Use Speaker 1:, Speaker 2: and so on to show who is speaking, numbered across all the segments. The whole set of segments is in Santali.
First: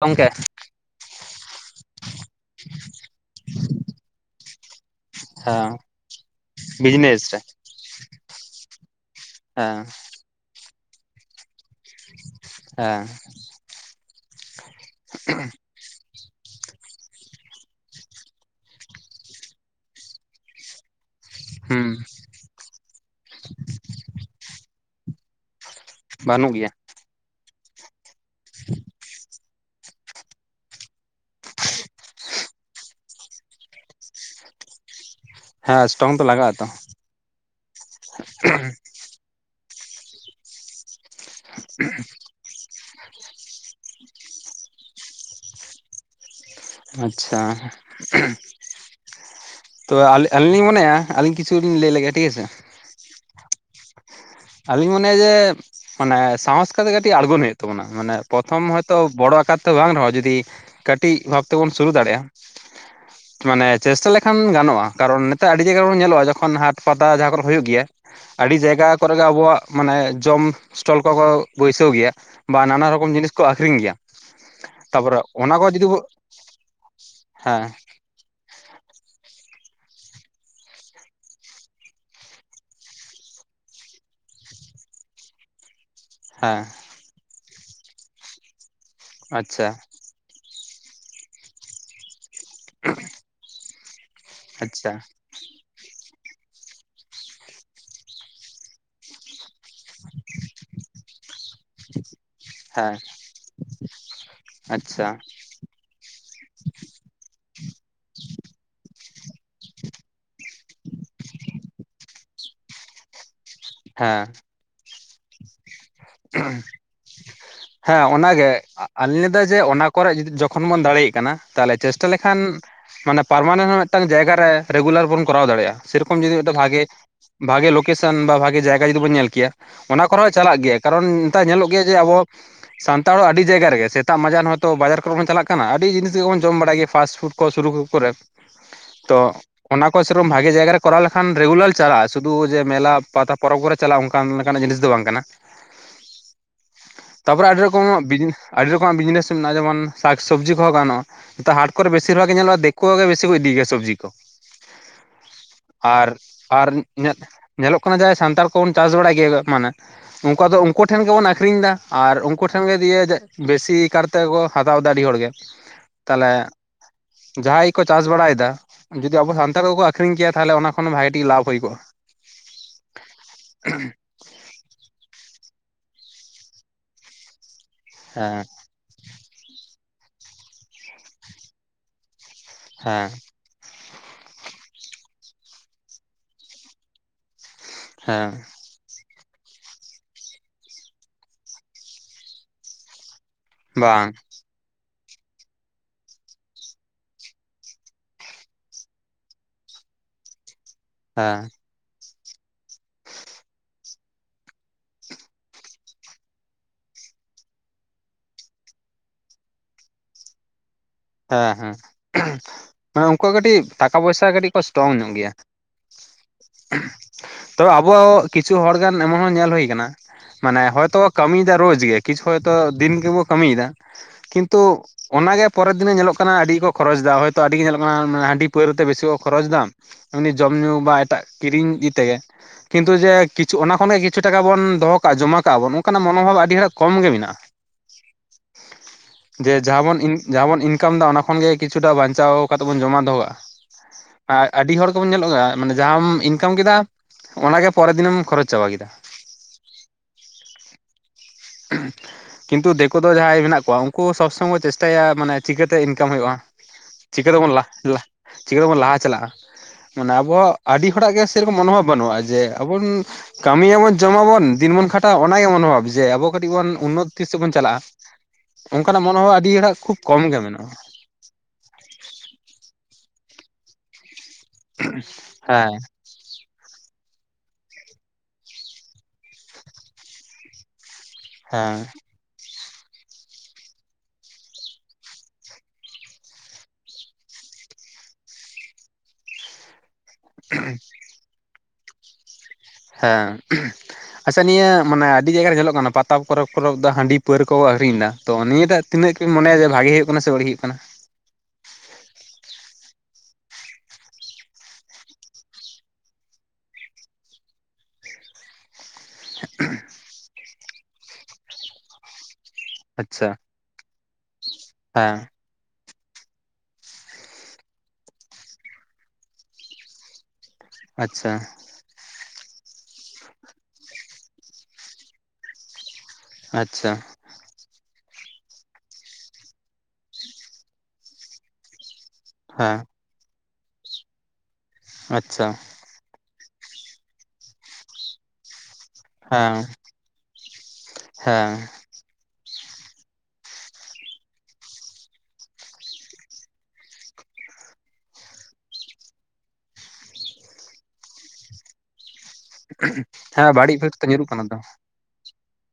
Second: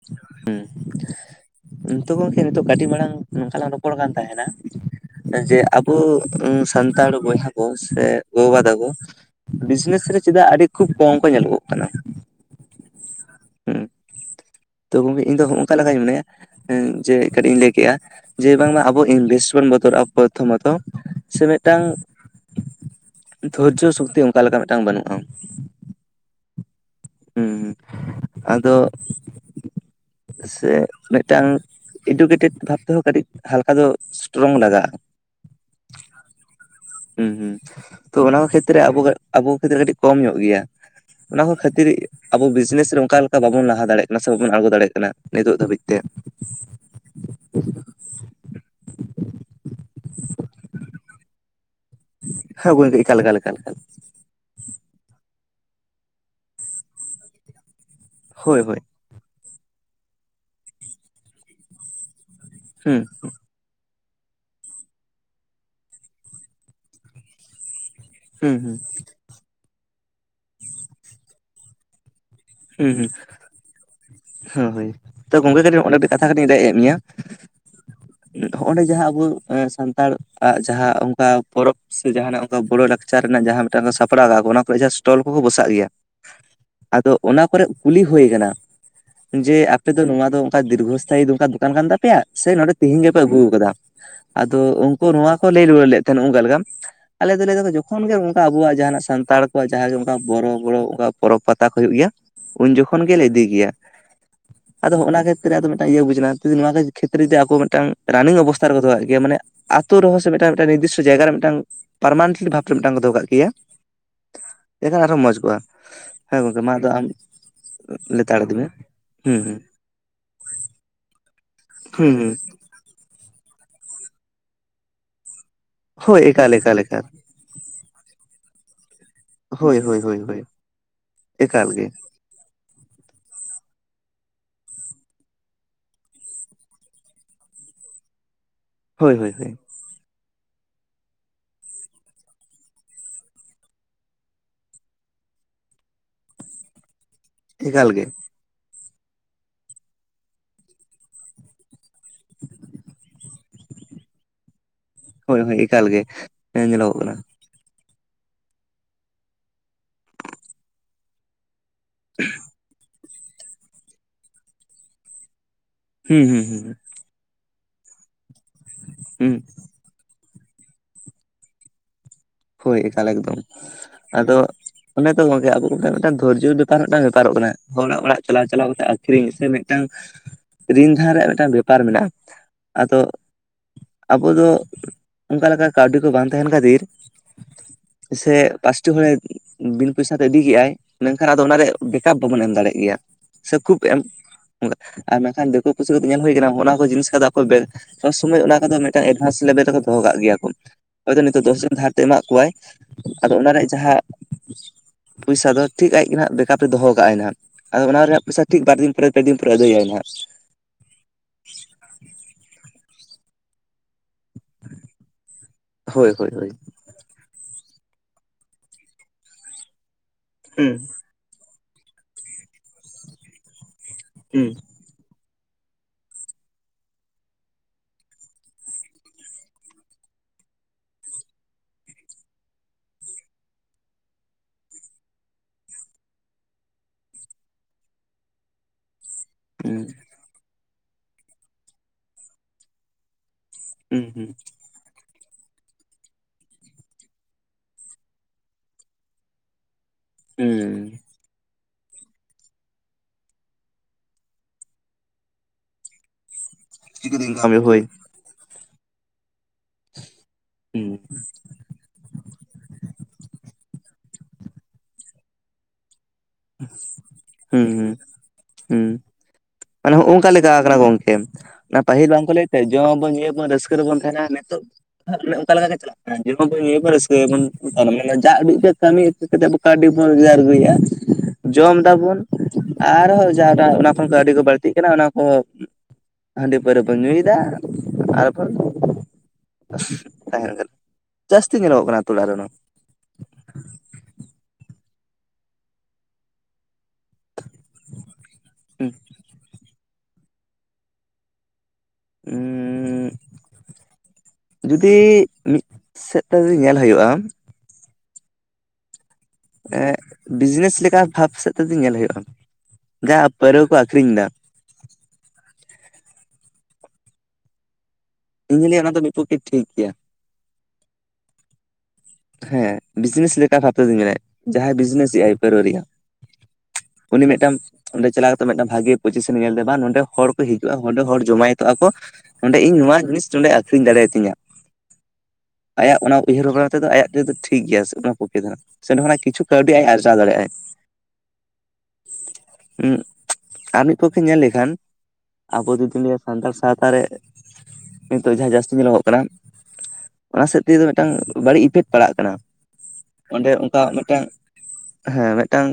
Speaker 1: ᱜᱚᱝᱠᱮ
Speaker 2: ᱦᱩᱸ ᱱᱤᱛᱚᱜ ᱜᱚᱝᱠᱮ ᱱᱤᱛᱚᱜ ᱠᱟᱹᱴᱤᱡ ᱢᱟᱲᱟᱝ ᱱᱚᱝᱠᱟ ᱞᱟᱝ ᱨᱚᱯᱚᱲ ᱠᱟᱱ ᱛᱟᱦᱮᱱᱟ᱾ ᱡᱮ
Speaker 1: ᱦᱮᱸ
Speaker 2: ᱟᱵᱚ ᱥᱟᱱᱛᱟᱲ
Speaker 1: ᱵᱤᱡᱽᱱᱮᱥ ᱨᱮ
Speaker 2: ᱵᱚᱭᱦᱟ ᱠᱚ ᱥᱮ ᱜᱚ ᱵᱟ ᱛᱟᱠᱚ
Speaker 1: ᱦᱮᱸ
Speaker 2: ᱵᱤᱥᱱᱮᱥ ᱨᱮ ᱪᱮᱫᱟᱜ ᱟᱹᱰᱤ ᱠᱷᱩᱵ ᱠᱚᱢ ᱠᱚ ᱧᱮᱞᱚᱜᱚᱜ ᱠᱟᱱᱟ
Speaker 1: ᱦᱮᱸ
Speaker 2: ᱦᱩᱸ ᱛᱚ ᱜᱚᱝᱠᱮ ᱤᱧ ᱦᱚᱸᱱᱚᱠᱟᱧ ᱞᱮᱠᱟᱹᱧ ᱢᱚᱱᱮᱭᱟ ᱦᱮᱸ ᱡᱮ ᱠᱟᱹᱴᱤᱡ ᱤᱧ ᱞᱟᱹᱭ ᱠᱮᱭᱟᱜᱼᱟ ᱡᱮ ᱵᱟᱝᱢᱟ ᱟᱵᱚ ᱤᱧ ᱤᱸᱜᱤᱥ ᱵᱚᱱ ᱵᱚᱛᱚᱨᱚᱜᱼᱟ ᱯᱚᱛᱷᱚᱢᱚ ᱛᱚ ᱥᱮ
Speaker 1: ᱦᱩᱸ
Speaker 2: ᱢᱤᱫᱴᱟᱝ ᱫᱷᱳᱨᱡᱚ ᱥᱚᱠᱛᱤ ᱚᱱᱠᱟ ᱞᱮᱠᱟ ᱢᱤᱫᱴᱟᱝ ᱵᱟᱹᱱᱩᱜᱼᱟ
Speaker 1: ᱵᱟᱹᱱᱩᱜ ᱜᱮᱭᱟ
Speaker 2: ᱦᱩᱸ ᱟᱫᱚ ᱥᱮ ᱢᱤᱫᱴᱟᱝ ᱮᱰᱩᱠᱮᱴᱮᱴ ᱵᱷᱟᱵ ᱛᱮᱦᱚᱸ ᱠᱟᱹᱴᱤᱡᱽ ᱦᱟᱞᱠᱟ ᱫᱚ ᱤᱥᱴᱚᱨᱚᱝ ᱞᱟᱜᱟᱜᱼᱟ᱾
Speaker 1: ᱦᱮᱸ ᱤᱥᱴᱚᱨᱚᱝ ᱛᱚ ᱞᱟᱜᱟᱜ ᱟᱛᱚ
Speaker 2: ᱦᱩᱸ ᱦᱩᱸ ᱛᱚ ᱚᱱᱟ ᱠᱚ ᱠᱷᱮᱛᱨᱮ ᱟᱵᱚ ᱟᱵᱚ ᱠᱚ ᱠᱷᱮᱛᱨᱮ ᱠᱟᱹᱴᱤᱡ ᱠᱚᱢ ᱧᱚᱜ ᱜᱮᱭᱟ ᱚᱱᱟ ᱠᱚ ᱠᱷᱟᱹᱛᱤᱨ ᱟᱵᱚ ᱵᱤᱡᱽᱱᱮᱥ ᱨᱮ ᱚᱱᱠᱟ ᱞᱮᱠᱟ ᱵᱟᱵᱚᱱ ᱞᱟᱦᱟ ᱫᱟᱲᱮᱭᱟᱜ ᱠᱟᱱᱟ ᱥᱮ ᱵᱟᱵᱚᱱ ᱟᱬᱜᱚ ᱫᱟᱲᱮᱭᱟᱜ ᱠᱟᱱᱟ ᱱᱤᱛᱚᱜ ᱫᱷᱟᱹᱵᱤᱡ ᱛᱮ
Speaker 1: ᱟᱪᱪᱷᱟ [unintelligible] ᱛᱚ ᱟᱹᱞᱤᱜ ᱟᱹᱞᱤᱧ ᱢᱚᱱᱮᱭᱟ ᱟᱹᱞᱤᱧ ᱠᱤᱪᱷᱩ ᱞᱤᱧ ᱞᱟᱹᱭ ᱞᱮᱜᱮ ᱴᱷᱤᱠ ᱟᱪᱷᱮ
Speaker 2: ᱦᱮᱸ ᱜᱚᱢᱠᱮ ᱮᱠᱟᱞ ᱮᱠᱟᱞ ᱮᱠᱟᱞ ᱮᱠᱟᱞ
Speaker 1: ᱟᱞᱤᱧ ᱢᱚᱱᱮᱭᱟ ᱡᱮ ᱢᱟᱱᱮ ᱥᱚᱸᱦᱩᱥ ᱠᱟᱛᱮ ᱠᱟᱹᱴᱤᱡ ᱟᱬᱜᱚᱱ ᱦᱩᱭᱩᱜ ᱛᱟᱵᱚᱱᱟ ᱢᱟᱱᱮ
Speaker 2: ᱦᱳᱭ
Speaker 1: ᱯᱨᱚᱛᱷᱚᱢ
Speaker 2: ᱦᱳᱭ
Speaker 1: ᱦᱚᱭᱛᱳ ᱵᱚᱲᱚ ᱟᱠᱟᱨ ᱛᱮ ᱵᱟᱝ ᱨᱮᱦᱚᱸ ᱡᱩᱫᱤ ᱠᱟᱹᱴᱤᱡ ᱵᱷᱟᱵ ᱛᱮᱵᱚᱱ ᱥᱩᱨᱩ ᱫᱟᱲᱮᱭᱟᱜ-ᱟ
Speaker 2: ᱦᱩᱸ
Speaker 1: ᱢᱟᱱᱮ ᱪᱮᱥᱴᱟ ᱞᱮᱠᱷᱟᱱ ᱜᱟᱱᱚᱜ-ᱟ ᱠᱟᱨᱚᱱ ᱱᱮᱛᱟᱨ ᱟᱹᱰᱤ ᱡᱟᱭᱜᱟ ᱨᱮ ᱵᱚᱱ ᱧᱮᱞᱚᱜ-ᱟ ᱡᱚᱠᱷᱚᱱ ᱦᱟᱴ ᱯᱟᱛᱟ ᱡᱟᱦᱟᱸ ᱠᱚᱨᱮ ᱦᱩᱭᱩᱜ ᱜᱮᱭᱟ
Speaker 2: ᱦᱩᱸ
Speaker 1: ᱟᱹᱰᱤ
Speaker 2: ᱦᱩᱸ
Speaker 1: ᱡᱟᱭᱜᱟ ᱠᱚᱨᱮᱜ ᱟᱵᱚᱣᱟᱜ ᱢᱟᱱᱮ ᱡᱚᱢ ᱥᱴᱚᱞ ᱠᱚᱠᱚ ᱵᱟᱹᱭᱥᱟᱹᱣ ᱜᱮᱭᱟ ᱵᱟ ᱱᱟᱱᱟ ᱨᱚᱠᱚᱢ ᱡᱤᱱᱤᱥ ᱠᱚ ᱟᱠᱷᱨᱤᱧ ᱜᱮᱭᱟ
Speaker 2: ᱦᱳ ᱦᱳᱭ
Speaker 1: ᱛᱟᱯᱚᱨᱮ
Speaker 2: ᱛᱳ
Speaker 1: ᱚᱱᱟ
Speaker 2: ᱜᱚᱝᱠᱮ
Speaker 1: ᱠᱚ
Speaker 2: ᱠᱟᱹᱴᱤᱡ
Speaker 1: ᱡᱩᱫᱤ
Speaker 2: ᱦᱚᱸᱰᱮ
Speaker 1: ᱵᱚ
Speaker 2: ᱠᱟᱛᱷᱟ ᱠᱟᱹᱴᱤᱡ ᱤᱧ ᱨᱮᱡ ᱮᱫ ᱢᱮᱭᱟ
Speaker 1: [inaudible]
Speaker 2: ᱦᱚᱜ ᱚᱰᱮ ᱡᱟᱦᱟᱸ ᱟᱵᱚ ᱮᱸ ᱥᱟᱱᱛᱟᱲ ᱟᱸ ᱡᱟᱦᱟᱸ ᱚᱱᱠᱟ ᱯᱚᱨᱚᱵᱽ ᱥᱮ ᱡᱟᱦᱟᱱᱟᱜ ᱚᱝ [unintelligible] ᱞᱟᱠᱪᱟᱨ ᱨᱮᱱᱟᱜ ᱡᱟᱦᱟᱸ ᱢᱤᱫᱴᱟᱝ ᱫᱚ ᱥᱟᱯᱲᱟᱣ ᱫᱟ ᱵᱚ ᱚᱱᱟ ᱠᱚ ᱡᱟ ᱥᱴᱚᱞ ᱠᱚᱠᱚ ᱵᱚᱥᱟᱜ ᱜᱮᱭᱟ
Speaker 1: ᱦᱮᱸ
Speaker 2: ᱟᱫᱚ ᱚᱱᱟ ᱠᱚᱨᱮᱜ ᱠᱩᱞᱤ ᱦᱩᱭ ᱠᱟᱱᱟ ᱡᱮ
Speaker 1: ᱟᱪᱪᱷᱟ
Speaker 2: ᱟᱯᱮ ᱫᱚ ᱱᱚᱣᱟ ᱫᱚ ᱚᱱᱠᱟ ᱫᱤᱨᱜᱚ ᱤᱥᱛᱷᱟᱭᱤ ᱫᱚᱠᱟᱱ ᱠᱟᱱ ᱛᱟᱯᱮᱭᱟ ᱥᱮ ᱱᱚᱸᱰᱮ ᱛᱤᱦᱤᱧ ᱜᱮᱯᱮ ᱟᱹᱜᱩᱣ ᱠᱟᱫᱟ ᱟᱫᱚ
Speaker 1: ᱟᱪᱪᱷᱟ
Speaker 2: ᱩᱱᱠᱩ ᱱᱚᱣᱟ ᱠᱚ ᱞᱟᱹᱭ ᱨᱩᱣᱟᱹᱲ ᱞᱮᱫ ᱛᱮᱱ ᱚᱱᱠᱟ ᱞᱮᱠᱟ ᱟᱞᱮ ᱫᱚ ᱞᱟᱹᱭ ᱫᱟᱞᱮ ᱡᱚᱠᱷᱚᱱ ᱜᱮ ᱚᱱᱠᱟ ᱟᱵᱚᱣᱟᱜ ᱡᱟᱦᱟᱱᱟᱜ ᱥᱟᱱᱛᱟᱲ ᱠᱚ ᱡᱟᱦᱟᱸ ᱜᱮ ᱚᱱᱠᱟ ᱵᱚᱨᱚ ᱵᱚᱨᱚ ᱚᱱᱠᱟ ᱯᱚᱨᱚᱵᱽ ᱯᱟᱛᱟ ᱠᱚ ᱦᱩᱭᱩᱜ ᱜᱮᱭᱟ ᱩᱱ
Speaker 1: ᱦᱮᱸ
Speaker 2: ᱡᱚᱠᱷᱚᱱ ᱜᱮᱞᱮ ᱤᱫᱤ ᱜᱮᱭᱟ ᱟᱫᱚ
Speaker 1: ᱟᱪᱪᱷᱟ
Speaker 2: ᱦᱚᱸᱜ-ᱱᱟ ᱠᱷᱮᱛ ᱛᱨᱮ ᱢᱤᱫᱟᱝ ᱤᱭᱟᱹ ᱵᱩᱡᱽᱱᱟ ᱡᱩᱫᱤ ᱱᱚᱣᱟ ᱠᱷᱮᱛᱨᱮ ᱡᱩᱫᱤ ᱟᱵᱚ ᱢᱤᱫᱴᱟᱝ ᱨᱟᱱᱤᱝ ᱚᱵᱚᱥᱛᱛᱟ ᱨᱮᱫᱚ ᱦᱟᱜ ᱜᱮᱭᱟ ᱢᱟᱱᱮ ᱟᱛᱳ ᱨᱮᱦᱚᱸ ᱥᱮ ᱢᱤᱫᱴᱟᱝ ᱢᱤᱫᱴᱟᱝ ᱱᱤᱨᱫᱤᱥᱴᱚ ᱡᱟᱭᱜᱟ ᱨᱮ ᱢᱤᱫᱴᱟᱝ ᱯᱟᱨᱢᱟᱱᱮᱱᱴ ᱵᱷᱟᱵᱽ ᱛᱮ ᱢᱤᱫᱴᱟᱝ ᱠᱚ ᱫᱚᱦᱚ ᱠᱟᱜ ᱠᱮᱭᱟ
Speaker 1: ᱦᱮᱸ
Speaker 2: ᱮᱠᱷᱟᱱ ᱟᱨᱦᱚᱸ ᱢᱚᱸᱡᱽ ᱠᱚᱜ-ᱟ ᱦᱮᱸ ᱜᱚᱝᱠᱮ ᱢᱟ ᱟᱫᱚ ᱟᱢ
Speaker 1: ᱦᱮᱸ ᱚᱱᱟ
Speaker 2: ᱞᱮᱛᱟᱲ
Speaker 1: ᱜᱮ
Speaker 2: ᱤᱫᱤ ᱢᱮ
Speaker 1: ᱟᱹᱞᱤᱧ ᱞᱟᱹᱭ
Speaker 2: ᱦᱩᱸ
Speaker 1: ᱫᱟ ᱡᱮ
Speaker 2: ᱦᱩᱸ
Speaker 1: ᱚᱱᱟ ᱠᱚᱨᱮᱡ ᱡᱩᱫᱤ ᱡᱚᱠᱷᱚᱱ ᱵᱚᱱ ᱫᱟᱲᱮᱭᱟᱜ ᱠᱟᱱᱟ ᱛᱟᱦᱚᱞᱮ ᱪᱮᱥᱴᱟ
Speaker 2: ᱦᱩᱸ ᱦᱩᱸ
Speaker 1: ᱞᱮᱠᱷᱟᱱ ᱢᱟᱱᱮ ᱯᱟᱨᱢᱟᱱᱮᱱᱴ ᱦᱚᱸ ᱢᱤᱫᱴᱟᱝ ᱡᱟᱭᱜᱟ ᱨᱮ ᱨᱮᱜᱩᱞᱟᱨ ᱵᱚᱱ ᱠᱚᱨᱟᱣ ᱫᱟᱲᱮᱭᱟᱜ-ᱟ ᱥᱮᱨᱚᱠᱚᱢ
Speaker 2: ᱦᱳᱭ
Speaker 1: ᱡᱩᱫᱤ
Speaker 2: ᱮᱠᱟᱞ
Speaker 1: ᱢᱤᱫᱴᱮᱱ
Speaker 2: ᱮᱠᱟᱞ
Speaker 1: ᱵᱷᱟᱜᱮ
Speaker 2: ᱮᱠᱟᱞ
Speaker 1: ᱵᱷᱟᱜᱮ ᱞᱳᱠᱮᱥᱚᱱ ᱵᱟ ᱵᱷᱟᱜᱮ ᱡᱟᱭᱜᱟ ᱡᱩᱫᱤ ᱵᱚᱱ ᱧᱮᱞ ᱠᱮᱭᱟ
Speaker 2: ᱦᱳᱭ ᱦᱳᱭ
Speaker 1: ᱚᱱᱟ
Speaker 2: ᱦᱳᱭ
Speaker 1: ᱠᱚᱨᱮ ᱦᱚᱸ
Speaker 2: ᱦᱳᱭ
Speaker 1: ᱪᱟᱞᱟᱜ ᱜᱮᱭᱟ ᱠᱟᱨᱚᱱ ᱱᱮᱛᱟᱨ
Speaker 2: ᱮᱠᱟᱞ
Speaker 1: ᱧᱮᱞᱚᱜ ᱜᱮᱭᱟ
Speaker 2: ᱜᱮ
Speaker 1: ᱡᱮ ᱟᱵ [unintelligible] ᱥᱟᱱᱛᱟᱲ ᱦᱚᱲ ᱟᱹᱰᱤ ᱡᱟᱭᱜᱟ ᱨᱮᱜᱮ ᱥᱮᱛᱟᱜ ᱢᱟᱡᱟᱱ ᱦᱚᱭᱛᱳ ᱵᱟᱡᱟᱨ ᱠᱚᱨᱮ ᱵᱚᱱ ᱪᱟᱞᱟᱜ ᱠᱟᱱᱟ ᱟᱹᱰᱤ ᱡᱤᱱᱤᱥ ᱜᱮ ᱵᱚᱱ ᱡᱚᱢ ᱵᱟᱲᱟᱭ ᱜᱮᱭᱟ ᱯᱷᱟᱥᱴ ᱯᱷᱩᱰ ᱠᱚ ᱥᱩᱨᱩ ᱠᱚ ᱠᱚᱨᱮ
Speaker 2: ᱦᱳᱭ
Speaker 1: ᱛᱚ
Speaker 2: ᱦᱳᱭ ᱦᱳᱭ
Speaker 1: ᱚᱱᱟ ᱠᱚ ᱥᱮᱨᱚᱠᱚᱢ ᱵᱷᱟᱜᱮ ᱡᱟᱭᱜᱟ ᱨᱮ ᱠᱚᱨᱟᱣ ᱞᱮᱠᱷᱟᱱ ᱨᱮᱜᱩᱞᱟᱨ ᱪᱟᱞᱟᱜ-ᱟ ᱥᱩᱫᱩ ᱡᱮ ᱢᱮᱞᱟ ᱯᱟᱛᱟ ᱯᱚᱨᱚᱵᱽ ᱠᱚᱨᱮ ᱪᱟᱞᱟᱜ-ᱟ ᱚᱱᱠᱟ ᱞᱮᱠᱟᱱᱟᱜ ᱡᱤᱱᱤᱥ ᱫᱚ ᱵᱟᱝ ᱠᱟᱱᱟ ᱛᱟᱯᱚᱨᱮ ᱟᱹᱰᱤ
Speaker 2: ᱮᱠᱟᱞ ᱜᱮ
Speaker 1: ᱨᱚᱠᱚᱢᱟᱜ [unintelligible] ᱟᱹᱰᱤ ᱨᱚᱠᱚᱢᱟᱜ ᱵᱤᱡᱽᱱᱮᱥ ᱢᱮᱱᱟᱜ-ᱟ ᱡᱮᱢᱚᱱ ᱥᱟᱠᱥᱚᱵᱽᱡᱤ ᱠᱚᱦᱚᱸ ᱜᱟᱱᱚᱜ-ᱟ ᱱᱮᱛᱟᱨ ᱦᱟᱴ ᱠᱚᱨᱮ ᱵᱮᱥᱤᱨ ᱵᱷᱟᱜᱽ ᱧᱮᱞᱚᱜ-ᱟ ᱫᱤᱠᱩᱣᱟᱜ ᱜᱮ ᱵᱮᱥᱤ ᱠᱚ ᱤᱫᱤ ᱜᱮᱭᱟ ᱥᱚᱵᱡᱤ ᱠᱚ
Speaker 2: ᱦᱳᱭ ᱦᱳᱭ ᱮᱠᱟᱞ ᱜᱮ
Speaker 1: ᱟᱨ ᱟᱨ
Speaker 2: ᱦᱮᱸ ᱧᱮᱞᱚᱜᱚᱜ ᱠᱟᱱᱟ
Speaker 1: [unintelligible] ᱧᱮᱞᱚᱜ ᱠᱟᱱᱟ ᱡᱟᱦᱟᱭ ᱥᱟᱱᱛᱟᱲ ᱠᱚᱵᱚᱱ ᱪᱟᱥ ᱵᱟᱲᱟᱭ ᱜᱮᱣᱟ ᱢᱟᱱᱮ ᱩᱱᱠᱩᱣᱟᱜ ᱫᱚ ᱩᱱᱠᱩ ᱴᱷᱮᱱ ᱜᱮᱵᱚᱱ ᱟᱠᱷᱨᱤᱧ ᱫᱟ ᱟᱨ ᱩᱱᱠᱩ ᱴᱷᱮᱱ ᱜᱮ ᱫᱤᱭᱮ ᱵᱮᱥᱤ ᱠᱟᱨᱛᱮ ᱠᱚ ᱦᱟᱛᱟᱣ ᱫᱟ ᱟᱹᱰᱤ ᱦᱚᱲ ᱜᱮ᱾
Speaker 2: ᱦᱩᱸ ᱦᱩᱸ
Speaker 1: ᱛᱟᱦᱚᱞᱮ
Speaker 2: ᱦᱩᱸ
Speaker 1: ᱡᱟᱦᱟᱸᱭ ᱠᱚ ᱪᱟᱥ ᱵᱟᱲᱟᱭ ᱮᱫᱟ ᱡᱩᱫᱤ
Speaker 2: ᱦᱩᱸ
Speaker 1: ᱟᱵᱚ ᱥᱟᱱᱛᱟᱲ ᱠᱚ ᱠᱚ ᱟ ᱟᱠᱷᱨᱤᱧ ᱠᱮᱭᱟ ᱛᱟᱦᱚᱞᱮ ᱚᱱᱟ ᱠᱷᱚᱱ ᱦᱚᱸ ᱵᱷᱟᱹᱜᱤ ᱴᱷᱤᱠ ᱞᱟᱵᱷ ᱦᱩᱭ ᱠᱚᱜ-ᱟ
Speaker 2: ᱦᱳᱭ ᱮᱠᱟᱞ ᱮᱠᱫᱚᱢ ᱟᱫᱚ ᱚᱱᱮ ᱛᱚ ᱜᱚᱝᱠᱮ ᱟᱵᱚ ᱠᱚ ᱴᱷᱮᱱ ᱢᱤᱫᱴᱟᱝ ᱫᱷᱳᱨᱡᱚ ᱵᱮᱯᱟᱨ ᱢᱤᱫᱴᱟᱝ ᱵᱮᱯᱟᱨᱚᱜ ᱠᱟᱱᱟ ᱦᱚᱲᱟᱜ ᱚᱲᱟᱜ ᱪᱟᱞᱟᱣ
Speaker 1: ᱦᱮᱸ
Speaker 2: ᱪᱟᱞᱟᱣ ᱠᱟᱛᱮ ᱟᱹᱠᱷᱨᱤᱧ ᱥᱮ ᱢᱤᱫᱴᱟᱝ ᱨᱤᱱ ᱫᱷᱟᱨ ᱨᱮᱭᱟᱜ ᱢᱤᱫᱴᱟᱝ ᱵᱮᱯᱟᱨ ᱢᱮᱱᱟᱜ-ᱟ ᱟᱫᱚ
Speaker 1: ᱦᱮᱸ
Speaker 2: ᱟᱵᱚ ᱫᱚ ᱚᱱᱠᱟ ᱞᱮᱠᱟ ᱠᱟᱹᱣᱰᱤ ᱠᱚ ᱵᱟᱝ ᱛᱟᱦᱮᱱ ᱠᱷᱟᱹᱛᱤᱨ
Speaker 1: ᱦᱮᱸ
Speaker 2: ᱥᱮ ᱯᱟᱥᱴᱤ ᱦᱚᱲᱮ ᱵᱤᱱ ᱯᱚᱭᱥᱟ ᱛᱮ ᱤᱫᱤ ᱠᱮᱜᱟᱭ ᱢᱮᱱᱠᱷᱟᱱ ᱟᱫᱚ ᱚᱱᱟ ᱨᱮ ᱵᱮᱠᱟᱯ ᱵᱟᱵᱚᱱ ᱮᱢ ᱫᱟᱲᱮᱭᱟᱜ ᱜᱮᱭᱟ ᱥᱮ ᱠᱷᱩᱵ ᱮᱢ
Speaker 1: ᱵᱟᱝ
Speaker 2: ᱟᱨ ᱢᱮᱱᱠᱷᱟᱱ ᱡᱚᱛᱚ ᱯᱩᱥᱤ ᱫᱚᱠᱚ ᱧᱮᱞ ᱦᱩᱭ ᱠᱟᱱᱟ ᱚᱱᱟ ᱠᱚ ᱡᱤᱱᱤᱥ ᱠᱷᱟᱡ ᱫᱚ ᱟᱠᱚᱣᱟᱜ ᱵᱮᱥ ᱥᱚᱵ ᱥᱚᱢᱚᱭ ᱚᱱᱟ ᱠᱚᱫᱚ ᱢᱤᱫᱴᱮᱱ ᱮᱰᱵᱷᱟᱱᱥ ᱞᱮᱵᱮᱞ ᱨᱮᱠᱚ ᱫᱚᱦᱚ ᱠᱟᱜ ᱜᱮᱣᱟ ᱠᱚ ᱦᱚᱭᱛᱚ ᱱᱤᱛᱚᱜ
Speaker 1: ᱦᱮᱸ
Speaker 2: ᱫᱚᱥ ᱡᱚᱱ ᱫᱷᱟᱨ‍᱾ ᱮᱢᱟᱜ ᱠᱚᱣᱟᱭ ᱟᱫᱚ ᱚᱱᱟᱨᱮ ᱡᱟᱦᱟᱸ᱾ ᱯᱚᱭᱥᱟ ᱫᱚ ᱴᱷᱤᱠ ᱟᱡ ᱜᱮ ᱱᱟᱦᱟᱜ ᱵᱮᱠᱟᱯᱮ ᱫᱚᱦᱚ ᱠᱟᱜᱟᱭ ᱱᱟᱦᱟᱜ᱾ ᱟᱫᱚ ᱚᱱᱟ ᱨᱮᱭᱟᱜ ᱯᱚᱭᱟ ᱴᱷᱤᱠ ᱵᱟᱨ ᱫᱤᱱ ᱯᱮ ᱯᱮ ᱫᱤᱱ ᱯᱚᱨ ᱟᱹᱫᱟᱹᱭᱣᱟ ᱱᱟᱦᱟᱜ᱾
Speaker 1: ᱦᱮᱸ ᱦᱮᱸ ᱢᱟᱱᱮ ᱩᱱᱠᱩᱣᱟᱜ ᱠᱟᱹᱴᱤᱡ᱾ ᱴᱟᱠᱟ ᱯᱚᱭᱥᱟ ᱠᱟᱹᱴᱤᱡ ᱠᱚ ᱥᱴᱨᱚᱝ ᱧᱚᱜ ᱜᱮᱣᱟ᱾
Speaker 2: ᱦᱳᱭ ᱦᱳᱭ ᱦᱳᱭ
Speaker 1: ᱛᱚ ᱟᱵᱚᱣᱟᱜ ᱠᱤᱪᱷᱩ ᱦᱚᱲ ᱜᱟᱱ ᱮᱢᱚᱱ ᱦᱚᱸ ᱧᱮᱞ ᱦᱩᱭ ᱠᱟᱱᱟ ᱢᱟᱱᱮ
Speaker 2: ᱦᱩᱸ
Speaker 1: ᱦᱚᱭᱛᱳ᱾ ᱠᱟᱹᱢᱤᱭᱮᱫᱟ ᱨᱳᱡᱽ ᱜᱮ ᱠᱤᱪᱷᱩ ᱦᱚᱭᱛᱚ ᱫᱤᱱ ᱜᱮᱵᱚ ᱠᱟᱹᱢᱤᱭᱮᱫᱟ
Speaker 2: ᱦᱩᱸ
Speaker 1: ᱠᱤᱱᱛᱩ ᱚᱱᱟᱜᱮ‍᱾ ᱯᱚᱨᱮᱨ ᱫᱤᱱᱮ ᱧᱮᱞᱚᱜ ᱠᱟᱱᱟ ᱟᱹᱰᱤ ᱜᱮ ᱠᱚ ᱠᱷᱚᱨᱚᱪ ᱮᱫᱟ ᱦᱚᱭᱛᱚ ᱟᱹᱰᱤ ᱜᱮ ᱧᱮᱞᱚᱜ ᱠᱟᱱᱟ ᱦᱟᱸᱰᱤ ᱯᱟᱹᱣᱨᱟᱹᱛᱮ ᱵᱮᱥᱤ ᱠᱚ ᱠᱷᱚᱨᱚᱪ ᱫᱟ᱾ ᱮᱢᱱᱤ ᱡᱚᱢ ᱧᱩ ᱵᱟ ᱮᱴᱟᱜ ᱠᱤᱨᱤᱧ ᱤᱫᱤ ᱛᱮᱜᱮ᱾ ᱠᱤᱱᱛᱩ ᱡᱮ ᱠᱤᱪᱷᱩ ᱚᱱᱟ ᱠᱷᱚᱱ ᱜᱮ ᱠᱤᱪᱷᱩ ᱴᱟᱠᱟ ᱵᱚᱱ ᱫᱚᱦᱚ ᱠᱟᱜᱼᱟ ᱡᱚᱢᱟ ᱠᱟᱜᱼᱟ ᱵᱚᱱ ᱚᱱᱠᱟᱱᱟᱜ ᱢᱚᱱᱚᱵᱷᱟᱵ ᱟᱹᱰᱤ ᱦᱚᱲᱟᱜ ᱠᱚᱢ ᱜᱮ ᱢᱮᱱᱟᱜᱼᱟ᱾ [unintelligible] ᱡᱮ
Speaker 2: ᱦᱩᱸ
Speaker 1: ᱡᱟᱦᱟᱸ ᱵᱚᱱ ᱡᱟᱦᱟᱸ ᱵᱚᱱ ᱤᱱᱠᱟᱢ ᱫᱟ ᱚᱱᱟ ᱠᱷᱚᱱ ᱜᱮ ᱠᱤᱪᱷᱩᱴᱟ ᱵᱟᱧᱪᱟᱣ ᱠᱟᱛᱮᱫ ᱵᱚᱱ ᱡᱚᱢᱟ ᱫᱚᱦᱚᱼᱟ᱾
Speaker 2: ᱦᱩᱸ
Speaker 1: ᱟᱨ ᱟᱹᱰᱤ ᱦᱚᱲ ᱟᱨ ᱦᱚᱸ ᱧᱮᱞᱚᱜ ᱢᱟᱱᱮ ᱡᱟᱦᱟᱸᱟᱢ ᱤᱱᱠᱟᱢ ᱠᱮᱫᱟ ᱚᱱᱟᱜᱮ ᱯᱚᱨᱮᱨ ᱫᱤᱱᱮᱢ ᱠᱷᱚᱨᱚᱪ ᱪᱟᱵᱟ ᱠᱮᱫᱟ᱾
Speaker 2: ᱦᱩᱸ
Speaker 1: [unintelligible] ᱠᱤᱱᱛᱩ ᱫᱤᱠᱚ ᱫᱚ ᱡᱟᱦᱟᱸᱭ ᱢᱮᱱᱟᱜ ᱠᱚᱣᱟ ᱩᱱᱠᱩ ᱥᱚᱵ ᱥᱚᱢᱚᱭ ᱠᱚ ᱪᱮᱥᱴᱟᱣᱟ ᱢᱟᱱᱮ ᱪᱤᱠᱟᱛᱮ ᱤᱱᱠᱟᱢ ᱦᱩᱭᱩᱜᱼᱟ᱾ ᱪᱤᱠᱟᱹᱛᱮᱵᱚᱱ
Speaker 2: ᱦᱩᱸ ᱦᱳᱭ
Speaker 1: ᱞᱟᱻᱞᱟ ᱪᱤᱠᱟᱹᱛᱮᱵᱚᱱ ᱞᱟᱦᱟ ᱪᱟᱞᱟᱜᱼᱟ ᱢᱟᱱᱮ ᱟᱵᱚ ᱟᱵᱚᱣᱟᱜ ᱟᱹᱰᱤ
Speaker 2: ᱦᱩᱸ
Speaker 1: ᱦᱚᱲᱟᱜ ᱜᱮ ᱥᱮ ᱨᱚᱠᱚᱢ ᱢᱚᱱᱚᱵᱷᱚᱵᱽ ᱵᱟᱹᱱᱩᱜᱼᱟ ᱡᱮ ᱟᱵᱚ ᱨᱮᱱ ᱠᱟᱹᱢᱤ ᱟᱵᱚᱱ ᱡᱚᱢᱟᱵᱚᱱ ᱫᱤᱱ ᱵᱚᱱ ᱠᱷᱟᱴᱟᱜᱼᱟ ᱚᱱᱟ ᱜᱮ ᱢᱚᱱᱚᱵᱷᱟᱵ ᱡᱮ ᱟᱵᱚ‍᱾ ᱠᱟᱹᱴᱤᱡ ᱵᱚᱱ ᱩᱱᱱᱚᱛ ᱛᱤᱥ ᱥᱮᱫ ᱵᱚᱱ ᱪᱟᱞᱟᱜᱼᱟ
Speaker 2: ᱦᱩᱸ ᱦᱩᱸ
Speaker 1: ᱚᱱᱠᱟᱱᱟᱜ ᱢᱚᱱᱮ ᱦᱚᱸ ᱟᱹᱰᱤ ᱦᱚᱲᱟᱜ ᱠᱷᱩᱵ ᱠᱚᱢ ᱜᱮ ᱢᱮᱱᱟᱜᱼᱟ᱾
Speaker 2: ᱛᱮᱢ ᱚᱱᱟ ᱯᱟᱹᱦᱤᱞ ᱵᱟᱝᱠᱚ ᱞᱟᱹᱭ ᱛᱟᱦᱮᱸ ᱡᱚᱢᱟᱵᱚᱱ ᱧᱩᱭᱟᱵᱚᱱ ᱨᱟᱹᱥᱠᱟᱹ ᱨᱮᱵᱚᱱ ᱛᱟᱦᱮᱱᱟ ᱱᱤᱛᱚᱜ ᱦᱟᱜ ᱚᱱᱠᱟ ᱞᱮᱠᱟ ᱜᱮ
Speaker 1: ᱦᱮᱸ
Speaker 2: ᱪᱟᱞᱟᱜᱼᱟ᱾ ᱡᱚᱢᱟᱵᱚᱱ ᱧᱩᱭ ᱨᱟᱹᱥᱠᱟᱹᱭᱟᱵᱚᱱ ᱢᱟᱱᱮ ᱡᱟᱜ ᱩᱰᱩᱜ ᱜᱮ ᱠᱟᱹᱢᱤ ᱟᱹ ᱠᱟᱛᱮᱫ ᱠᱟᱹᱣᱰᱤ ᱵᱚᱱ ᱨᱳᱡᱽᱟᱨ ᱟᱹᱜᱩᱭᱮᱫᱼᱟ᱾ ᱡᱚᱢ
Speaker 1: ᱦᱮᱸ
Speaker 2: ᱫᱟᱵᱚᱱ ᱟᱨᱦᱚᱸ ᱡᱟᱦᱟᱸ ᱴᱟᱜ ᱚᱱᱟ ᱠᱷᱚᱱ ᱠᱟᱹᱣᱰᱤ ᱠᱚ ᱵᱟᱹᱲᱛᱤᱜ ᱠᱟᱱᱟ ᱚᱱᱟ ᱠᱚᱦᱚ‍᱾ ᱦᱟ‍ᱸᱰᱤ ᱯᱟᱹᱣᱨᱟᱹ ᱵᱚᱱ ᱧᱩᱭᱮᱫᱟ ᱟᱨ ᱵᱚᱱ᱾ ᱛᱟᱦᱮᱱ ᱠᱟᱱᱟ ᱡᱟᱹᱥᱛᱤ ᱧᱮᱞᱚᱜ ᱠᱟᱱᱟᱛᱚ ᱚᱲᱟᱜ ᱨᱮ ᱚᱱᱟᱠᱚ᱾
Speaker 1: ᱦᱮᱸ ᱟᱪᱪᱷᱟ ᱱᱤᱭᱟᱹ ᱢᱟᱱᱮ ᱟᱹᱰᱤ ᱡᱟᱭᱜᱟ ᱨᱮ ᱧᱮᱞᱚᱜ ᱠᱟᱱᱟ ᱯᱟᱛᱟ᱾ ᱯᱟᱛᱟ ᱯᱚᱨᱚᱵᱽ ᱯᱚᱨᱚᱵᱽ ᱫᱚ ᱦᱟᱺᱰᱤ ᱯᱟᱹᱣᱟᱹ ᱠᱚᱠᱚ ᱟᱹᱠᱷᱨᱤᱧᱮᱫᱟ ᱛᱚ ᱱᱤᱣᱟᱹ ᱫᱟᱜ ᱛᱤᱱᱟᱹᱜ ᱜᱮ ᱢᱚᱱᱮ ᱡᱮ ᱵᱷᱟᱜᱮ ᱦᱩᱭᱩᱜ ᱠᱟᱱᱟ ᱥᱮ ᱵᱟᱹᱲᱤᱡ ᱦᱩᱭᱩᱜ ᱠᱟᱱᱟ
Speaker 2: ᱩᱸᱻ ᱡᱩᱫᱤ ᱢᱤᱫ ᱥᱮᱫ ᱛᱮ ᱡᱩᱫᱤ ᱧᱮᱞ ᱦᱩᱭᱩᱜᱼᱟ᱾
Speaker 1: [unintelligible]
Speaker 2: ᱮᱸ ᱵᱤᱡᱽᱱᱮᱥ ᱞᱮᱠᱟ ᱵᱷᱟᱵᱽ ᱥᱮᱫ ᱛᱮᱫᱚ ᱧᱮᱞ ᱦᱩᱭᱩᱜᱼᱟ ᱡᱟ
Speaker 1: ᱟᱪᱪᱷᱟ
Speaker 2: ᱯᱟᱹᱨᱣᱟᱹ ᱠᱚ ᱟᱠᱷᱨᱤᱧ ᱫᱟ᱾
Speaker 1: ᱦᱮᱸ
Speaker 2: ᱤᱧ ᱞᱟᱹᱭᱟ ᱚᱱᱟ ᱢᱤᱫ ᱯᱩᱠᱷᱮ ᱴᱷᱤᱠ ᱜᱮᱣᱟ‍᱾
Speaker 1: ᱟᱪᱪᱷᱟ
Speaker 2: ᱦᱮᱸ ᱵᱤᱡᱽᱱᱮᱥ ᱞᱮᱠᱟ ᱵᱷᱟᱵ ᱛᱮᱢ ᱧᱮᱞᱮᱣᱟ ᱡᱟᱦᱟᱸᱭ ᱵᱤᱡᱱᱮᱥ ᱟᱭᱟᱭ ᱯᱟᱹᱨᱣᱟᱹ ᱨᱮᱭᱟᱜ᱾
Speaker 1: ᱟᱪᱪᱷᱟ
Speaker 2: ᱩᱱᱤ ᱢᱮᱴᱟᱢ ᱚᱸᱰᱮ ᱪᱟᱞᱟᱣ ᱠᱟᱛᱮᱜ ᱢᱤᱫᱴᱟᱝ ᱵᱷᱟᱜᱤ ᱯᱚᱡᱤᱥᱚᱱ ᱧᱮᱞ ᱫ ᱵᱟᱝ ᱱᱚᱸᱰᱮ ᱦᱚᱲ ᱠᱚ ᱦᱤᱡᱩᱜᱼᱟ ᱚᱸᱰᱮ ᱦᱚᱲ ᱡᱚᱢᱟᱭ ᱠᱚᱜᱼᱟ ᱠᱚ, ᱚᱸᱰᱮ
Speaker 1: ᱦᱮᱸ
Speaker 2: ᱤᱧ ᱱᱚᱣᱟ ᱡᱤᱱᱤᱥ ᱱᱚᱸᱰᱮ ᱟᱠᱷᱨᱤᱧ ᱫᱟᱲᱮᱭᱟᱛᱤᱧᱟ᱾
Speaker 1: ᱟᱪᱪᱷᱟ
Speaker 2: ᱟᱭᱟᱜ ᱚᱱᱟ ᱩᱭᱦᱟᱹᱨ ᱵᱷᱟᱵᱱᱟ ᱛᱮᱫᱚ ᱟᱭᱟᱜ ᱛᱮᱫᱚ ᱴᱷᱤᱠ ᱜᱮᱭᱟ ᱥᱮ ᱚᱱᱟ ᱯᱚᱠᱠᱷᱮ ᱫᱚ ᱦᱟᱸᱜ᱾ ᱥᱮᱸᱱᱚ ᱚᱭᱱᱟᱜ ᱠᱤᱪᱷᱩ
Speaker 1: ᱦᱮᱸ
Speaker 2: ᱠᱟᱹᱣᱰᱤ ᱟᱡ ᱟᱨᱡᱟᱣ ᱫᱟᱲᱮᱭᱟᱜᱼᱟᱭ᱾
Speaker 1: ᱦᱮᱸ
Speaker 2: ᱦᱩᱸ ᱟᱨ ᱢᱤᱫ ᱯᱚᱠᱠᱷᱮ ᱧᱮᱞ ᱞᱮᱠᱷᱟᱱ᱾ ᱟᱵᱚ ᱡᱩᱫᱤᱢ ᱞᱮᱭᱟᱹ ᱥᱟᱱᱛᱟᱲ ᱥᱟᱶᱛᱟ ᱨᱮ ᱱᱤᱛᱚᱜ ᱡᱟᱦᱟᱸ ᱡᱟᱹᱥᱛᱤ ᱧᱮᱞᱚᱜᱚᱜ ᱠᱟᱱᱟ᱾ ᱚᱱᱟ ᱥᱮᱫ ᱛᱮᱫᱚ ᱢᱤᱫᱴᱟᱝ ᱵᱟᱹᱲᱤᱡ ᱤᱯᱷᱮᱠᱴ᱾ ᱯᱟᱲᱟᱜ ᱠᱟᱱᱟ ᱚᱸᱰᱮ
Speaker 1: ᱦᱮᱸ ᱵᱟᱹᱲᱤᱡ
Speaker 2: ᱚᱱᱠᱟ
Speaker 1: ᱤᱯᱷᱮᱠᱴ ᱛᱚ
Speaker 2: ᱢᱤᱫᱴᱟᱝ
Speaker 1: ᱧᱩᱨᱩᱜ ᱠᱟᱱᱟ ᱛᱚ
Speaker 2: ᱦᱮᱸ ᱢᱤᱫᱴᱟᱝ᱾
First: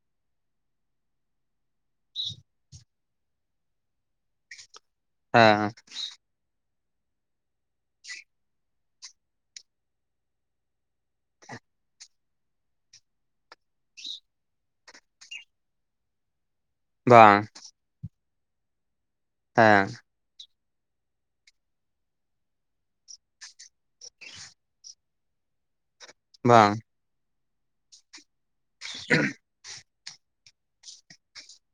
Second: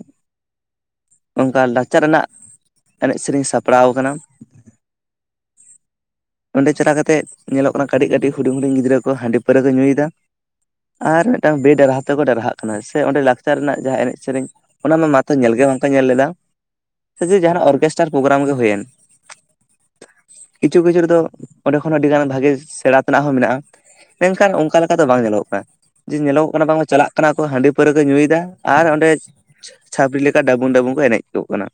Speaker 2: ᱚᱱᱠᱟ ᱞᱟᱠᱪᱟᱨ ᱨᱮᱱᱟᱜ ᱮᱱᱮᱡ ᱥᱮᱨᱮᱧ ᱥᱟᱯᱲᱟᱣ ᱟᱠᱟᱱᱟ᱾
Speaker 1: ᱦᱮᱸ ᱦᱚᱸ
Speaker 2: ᱚᱸᱰᱮ ᱪᱟᱞᱟᱠᱟ ᱠᱟᱛᱮᱜ ᱧᱮᱞᱚᱜ ᱠᱟᱱᱟ ᱠᱟᱹᱴᱤᱜᱽ ᱠᱟᱹᱴᱤᱜᱽ ᱦᱩᱰᱤᱝ ᱦᱩᱰᱤᱝ ᱜᱤᱫᱽᱨᱟᱹ ᱠᱚ ᱦᱟ‍ᱸᱰᱤ ᱯᱟᱹᱨᱟᱹ ᱠᱚ ᱧᱩᱭᱮᱫᱟ᱾ ᱟᱨ ᱢᱤᱫᱴᱟᱝ ᱵᱮ ᱰᱟᱨᱦᱟ ᱛᱮᱠᱚ ᱰᱟᱨᱦᱟᱜ ᱠᱟᱱᱟ ᱥᱮ ᱚᱸᱰᱮ ᱞᱟᱠᱪᱟᱨ ᱨᱮᱱᱟᱜ ᱡᱟᱦᱟᱸ ᱮᱱᱮᱡ ᱥᱮᱨᱮᱧ᱾ ᱚᱱᱟ ᱢᱟ ᱢᱟᱛᱚ ᱧᱮᱞ ᱜᱮ ᱵᱟᱝ ᱠᱚ ᱧᱮᱞ ᱞᱮᱫᱟ ᱡᱮ
Speaker 1: ᱵᱟᱝ
Speaker 2: ᱡᱟᱦᱟᱱᱟᱜ ᱚᱨᱜᱮᱥᱴᱟᱨ ᱯᱨᱳᱜᱨᱟᱢ ᱜᱮ ᱦᱩᱭᱮᱱ,
Speaker 1: ᱦᱮᱸᱻ
Speaker 2: ᱤᱪᱷᱩ ᱠᱤᱪᱷᱩ ᱨᱤ ᱛᱚ ᱚᱸᱰᱮ ᱠᱷᱚᱱ ᱟᱹᱰᱤ ᱜᱟᱱ ᱵᱷᱟᱹᱜᱤ ᱥᱮᱬᱟ ᱛᱮᱱᱟᱜ ᱦᱚᱸ ᱢᱮᱱᱟᱜᱼᱟ ᱢᱮᱱᱠᱷᱟᱱ ᱚᱱᱠᱟ ᱞᱮᱠᱟ ᱫᱚ ᱵᱟᱝ ᱧᱮᱞᱚᱜ ᱠᱟᱱᱟ᱾ ᱡᱮ ᱧᱮᱞᱚᱜᱚᱜ ᱠᱟᱱᱟ ᱵᱟᱝ ᱪᱟᱞᱟᱜ ᱠᱟᱱᱟ ᱠᱚ ᱦᱟᱺᱰᱤ ᱯᱟᱹᱣᱨᱟᱹ ᱠᱚ ᱧᱩᱭᱮᱫᱟ ᱟᱨ ᱚᱱᱰᱮ ᱪᱷᱟᱯᱲᱤ ᱞᱮᱠᱟ ᱰᱟᱵᱩᱜ ᱰᱟᱵᱩᱜ ᱠᱚ ᱮᱱᱮᱡ ᱠᱚᱜ ᱠᱟᱱᱟ᱾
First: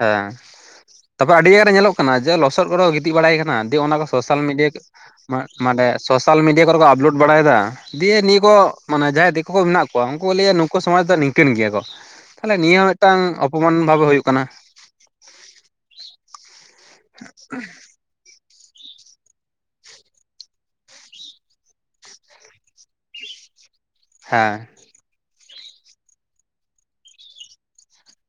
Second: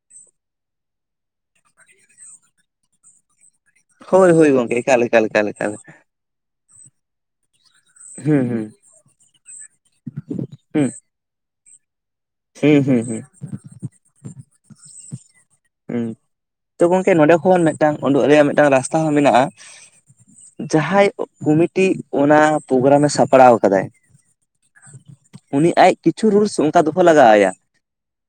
Speaker 1: ᱦᱮᱸ ᱛᱚᱯᱮ ᱟᱹᱰᱤ ᱜᱟᱱ ᱨᱮ ᱧᱮᱞᱚᱜ ᱠᱟᱱᱟ ᱡᱮ ᱞᱚᱥᱚᱫ ᱠᱚᱨᱮ ᱠᱚ ᱜᱤᱛᱤᱡ ᱵᱟᱲᱟᱭ ᱠᱟᱱᱟ᱾ ᱡᱩᱫᱤ ᱚᱱᱟ ᱠᱚ
Speaker 2: ᱦᱳᱭ
Speaker 1: ᱥᱳᱥᱟᱞ
Speaker 2: ᱦᱳᱭ
Speaker 1: ᱢᱤᱰᱤᱭᱟ
Speaker 2: ᱜᱚᱝᱠᱮ ᱮᱠᱟᱞ ᱮᱠᱟᱞ ᱮᱠᱟᱞ ᱮᱠᱟᱞ
Speaker 1: ᱢᱟᱱᱮ ᱥᱳᱥᱟᱞ ᱢᱤᱰᱤᱭᱟ ᱠᱚᱨᱮ ᱠᱚ ᱟᱯᱞᱳᱰ ᱵᱟᱲᱟᱭᱮᱫᱟ᱾ ᱫᱤᱭᱮ ᱱᱤᱭᱟᱹ
Speaker 2: ᱦᱩᱸ
Speaker 1: ᱠᱚ
Speaker 2: ᱦᱩᱸ
Speaker 1: ᱢᱟᱱᱮ ᱡᱟᱦᱟᱸᱭ ᱫᱤᱠᱩ ᱠᱚ ᱢᱮᱱᱟᱜ ᱠᱚᱣᱟ ᱩᱱᱠᱩ ᱞᱟᱹᱭᱟ ᱱᱩᱠᱩ
Speaker 2: ᱦᱩᱸ
Speaker 1: ᱥᱚᱢᱟᱡ ᱫᱚ ᱱᱤᱝ ᱠᱟᱹᱤᱱ ᱜᱮᱭᱟ ᱠᱚ ᱛᱟᱦᱚᱞᱮ ᱱᱤᱭᱟᱹ
Speaker 2: ᱦᱩᱸ ᱦᱩᱸ ᱦᱩᱸ
Speaker 1: ᱢᱤᱫᱴᱟᱝ ᱚᱯᱚᱢᱟᱱ ᱵᱷᱟᱵᱮ ᱦᱩᱭᱩᱜ ᱠᱟᱱᱟ᱾
Speaker 2: ᱦᱩᱸ ᱛᱚ ᱜᱚᱢᱠᱮ ᱱᱚᱸᱰᱮ ᱠᱷᱚᱱ ᱢᱤᱫᱴᱟᱝ ᱩᱱᱰᱩᱜ ᱨᱮᱭᱟᱜ ᱢᱤᱫᱴᱟᱝ ᱨᱟᱥᱛᱟ ᱦᱚᱸ ᱢᱮᱱᱟᱜᱼᱟ᱾ ᱡᱟᱦᱟᱸᱭ ᱠᱩᱢᱤᱴᱤ ᱚᱱᱟ ᱯᱨᱳᱜᱨᱟᱢ ᱮ ᱥᱟᱯᱲᱟᱣ ᱠᱟᱫᱟᱭ
Speaker 1: ᱦᱮᱸᱻ
Speaker 2: ᱩᱱᱤ ᱟᱡᱽ ᱠᱤᱪᱷᱩ ᱨᱩᱞᱥ ᱚᱝᱠᱟ ᱫᱚᱦᱚ ᱞᱟᱜᱟᱣ ᱟᱭᱟ᱾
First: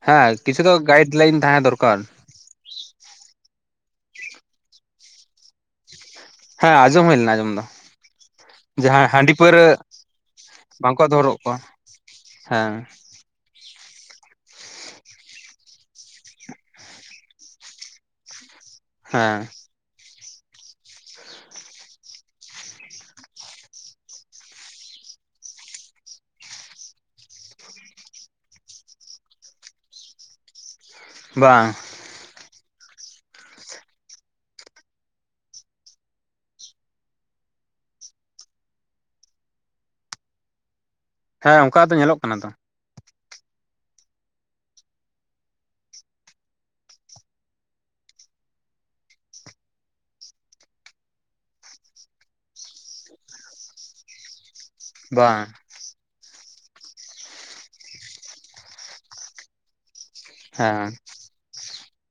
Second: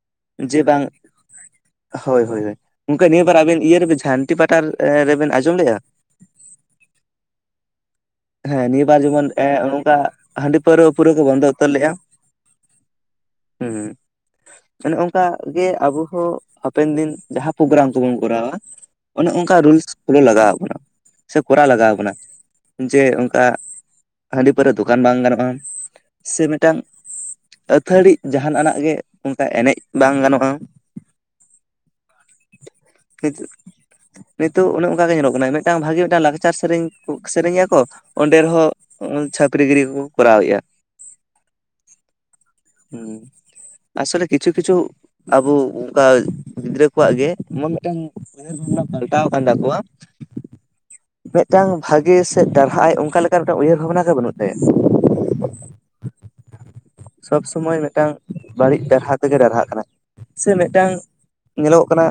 Speaker 1: ᱦᱮᱸ
Speaker 2: ᱡᱮ
Speaker 1: ᱠᱤᱪᱩ ᱛᱚ
Speaker 2: ᱵᱟᱝ
Speaker 1: ᱜᱟᱭᱤᱰ ᱞᱟᱭᱤᱱ ᱛᱟᱦᱮᱸ ᱫᱚᱨᱠᱟᱨ᱾
Speaker 2: ᱦᱳᱭ ᱦᱳᱭ ᱜᱚᱝᱠᱮ ᱱᱤᱭᱟᱹᱵᱟᱨ ᱟᱵᱤᱱ ᱤᱭᱟᱹ ᱨᱮᱵᱤᱱ ᱡᱷᱟᱱᱴᱤ ᱯᱟᱴᱟ ᱨᱮᱵᱮᱱ ᱟᱸᱡᱚᱢ ᱞᱮᱜᱼᱟ?
Speaker 1: ᱦᱮᱸ ᱟᱡᱚᱢ ᱦᱩᱭ ᱞᱮᱱᱟ ᱟᱸᱡᱚᱢ ᱫᱚ᱾
Speaker 2: ᱦᱮᱸ ᱱᱤᱭᱟᱹ ᱵᱟᱨ
Speaker 1: ᱡᱟᱦᱟᱸ
Speaker 2: ᱡᱮᱢᱚᱱ
Speaker 1: ᱦᱟᱺᱰᱤ
Speaker 2: ᱮᱸᱜ
Speaker 1: ᱯᱟᱹᱣᱨᱟᱹ
Speaker 2: ᱱᱚᱝᱠᱟ ᱦᱟᱺᱰᱤ ᱯᱟᱹᱣᱨᱟᱹ ᱯᱩᱨᱟᱹ ᱠᱚ ᱵᱚᱱᱫᱚ ᱩᱛᱟᱹᱨ ᱞᱮᱜᱼᱟ᱾
Speaker 1: ᱦᱮᱸᱻ
Speaker 2: ᱦᱚᱸ ᱛᱟᱱᱮ ᱚᱱᱠᱟ ᱜᱮ ᱟᱵᱚ ᱦᱚᱸ ᱦᱟᱯᱮᱱ ᱫᱤᱱ ᱡᱟᱦᱟᱸ ᱯᱨᱳᱜᱨᱟᱢ ᱠᱚᱵᱚᱱ ᱠᱚᱨᱟᱣᱟ, ᱚᱱᱮ
Speaker 1: ᱦᱮᱸ
Speaker 2: ᱚᱝᱠᱟ ᱨᱩᱞᱥ ᱠᱷᱩᱞᱟᱹᱣ ᱞᱟᱜᱟᱣ ᱠᱚᱱᱟ ᱥᱮ ᱠᱚᱨᱟ ᱞᱟᱜᱟᱣ ᱠᱚᱱᱟ ᱡᱮ ᱚᱝᱠᱟ ᱦᱟᱺᱰᱤ ᱯᱟᱹᱨᱟᱹ ᱫᱚᱠᱟᱱ ᱵᱟᱝ ᱜᱟᱱᱚᱜᱼᱟ ᱥᱮ ᱢᱤᱫᱴᱟᱝ ᱟᱹᱛᱷᱟᱹᱲᱤ ᱡᱟᱦᱱᱟᱜ ᱟᱱᱟᱜ ᱜᱮ ᱚᱝᱠᱟ ᱮᱱᱮᱡ ᱵᱟᱝ ᱜᱟᱱᱚᱜᱼᱟ᱾
Speaker 1: ᱵᱟᱝ
Speaker 2: [unintelligible] ᱱᱤᱛᱩᱜ ᱚᱱᱮ ᱚᱱᱠᱟ ᱜᱮ ᱧᱮᱞᱚᱜ ᱠᱟᱱᱟ ᱢᱤᱫᱴᱟᱝ ᱵᱷᱟᱜᱤ ᱢᱤᱫᱴᱟᱝ ᱞᱟᱠᱪᱟᱨ ᱥᱮᱨᱮᱧ ᱥᱮᱨᱮᱧ ᱟᱠᱚ᱾ ᱚᱸᱰᱮ ᱨᱮᱦᱚᱸ ᱪᱷᱟᱹᱯᱨᱤ ᱜᱤᱨᱤ ᱠᱚᱠᱚ ᱠᱚᱨᱟᱣᱮᱫᱼᱟ᱾
Speaker 1: ᱦᱮᱸ ᱚᱝᱠᱟ ᱜᱮ ᱛᱚ ᱧᱮᱞᱚᱜ ᱠᱟᱱᱟ ᱛᱚ᱾
Speaker 2: ᱦᱩᱸ ᱟᱥᱚᱞᱮ ᱠᱤᱪᱩ ᱠᱤᱪᱩ ᱟᱵᱚ ᱩᱝ ᱠᱟ ᱜᱤᱫᱽᱨᱟᱹ ᱠᱚᱣᱟᱜ ᱜᱮ ᱮᱢᱚᱱ ᱢᱤᱫᱴᱟᱱ ᱩᱭᱦᱟᱹᱨ ᱵᱷᱟᱵᱱᱟ ᱯᱟᱞᱴᱟᱣ ᱠᱟᱱ ᱛᱟᱠᱚᱣᱟ ᱢᱤᱫᱴᱟᱝ ᱵᱷᱟᱜᱤ ᱥᱮᱜ ᱫᱟᱨᱦᱟᱭ ᱟᱭ ᱚᱝᱠᱟ ᱞᱮᱠᱟ ᱢᱤᱫᱴᱟᱝ ᱩᱭᱦᱟᱹᱨ ᱵᱷᱟᱵᱱᱟ ᱜᱮ ᱵᱟᱹᱱᱩᱜ ᱛᱟᱭᱟ᱾
Speaker 1: ᱵᱟᱝ
Speaker 2: ᱥᱚᱵ ᱥᱚᱢᱚᱭ ᱢᱤᱫᱴᱟᱝ ᱵᱟᱹᱲᱤᱡ ᱰᱟᱨᱦᱟ ᱛᱮᱜᱮ ᱨᱟᱨᱦᱟᱜ ᱠᱟᱱᱟ, ᱥᱮ
Speaker 1: ᱦᱮᱸ
Speaker 2: ᱢᱤᱫᱴᱟᱝ ᱧᱮᱞᱚᱜ ᱠᱟᱱᱟ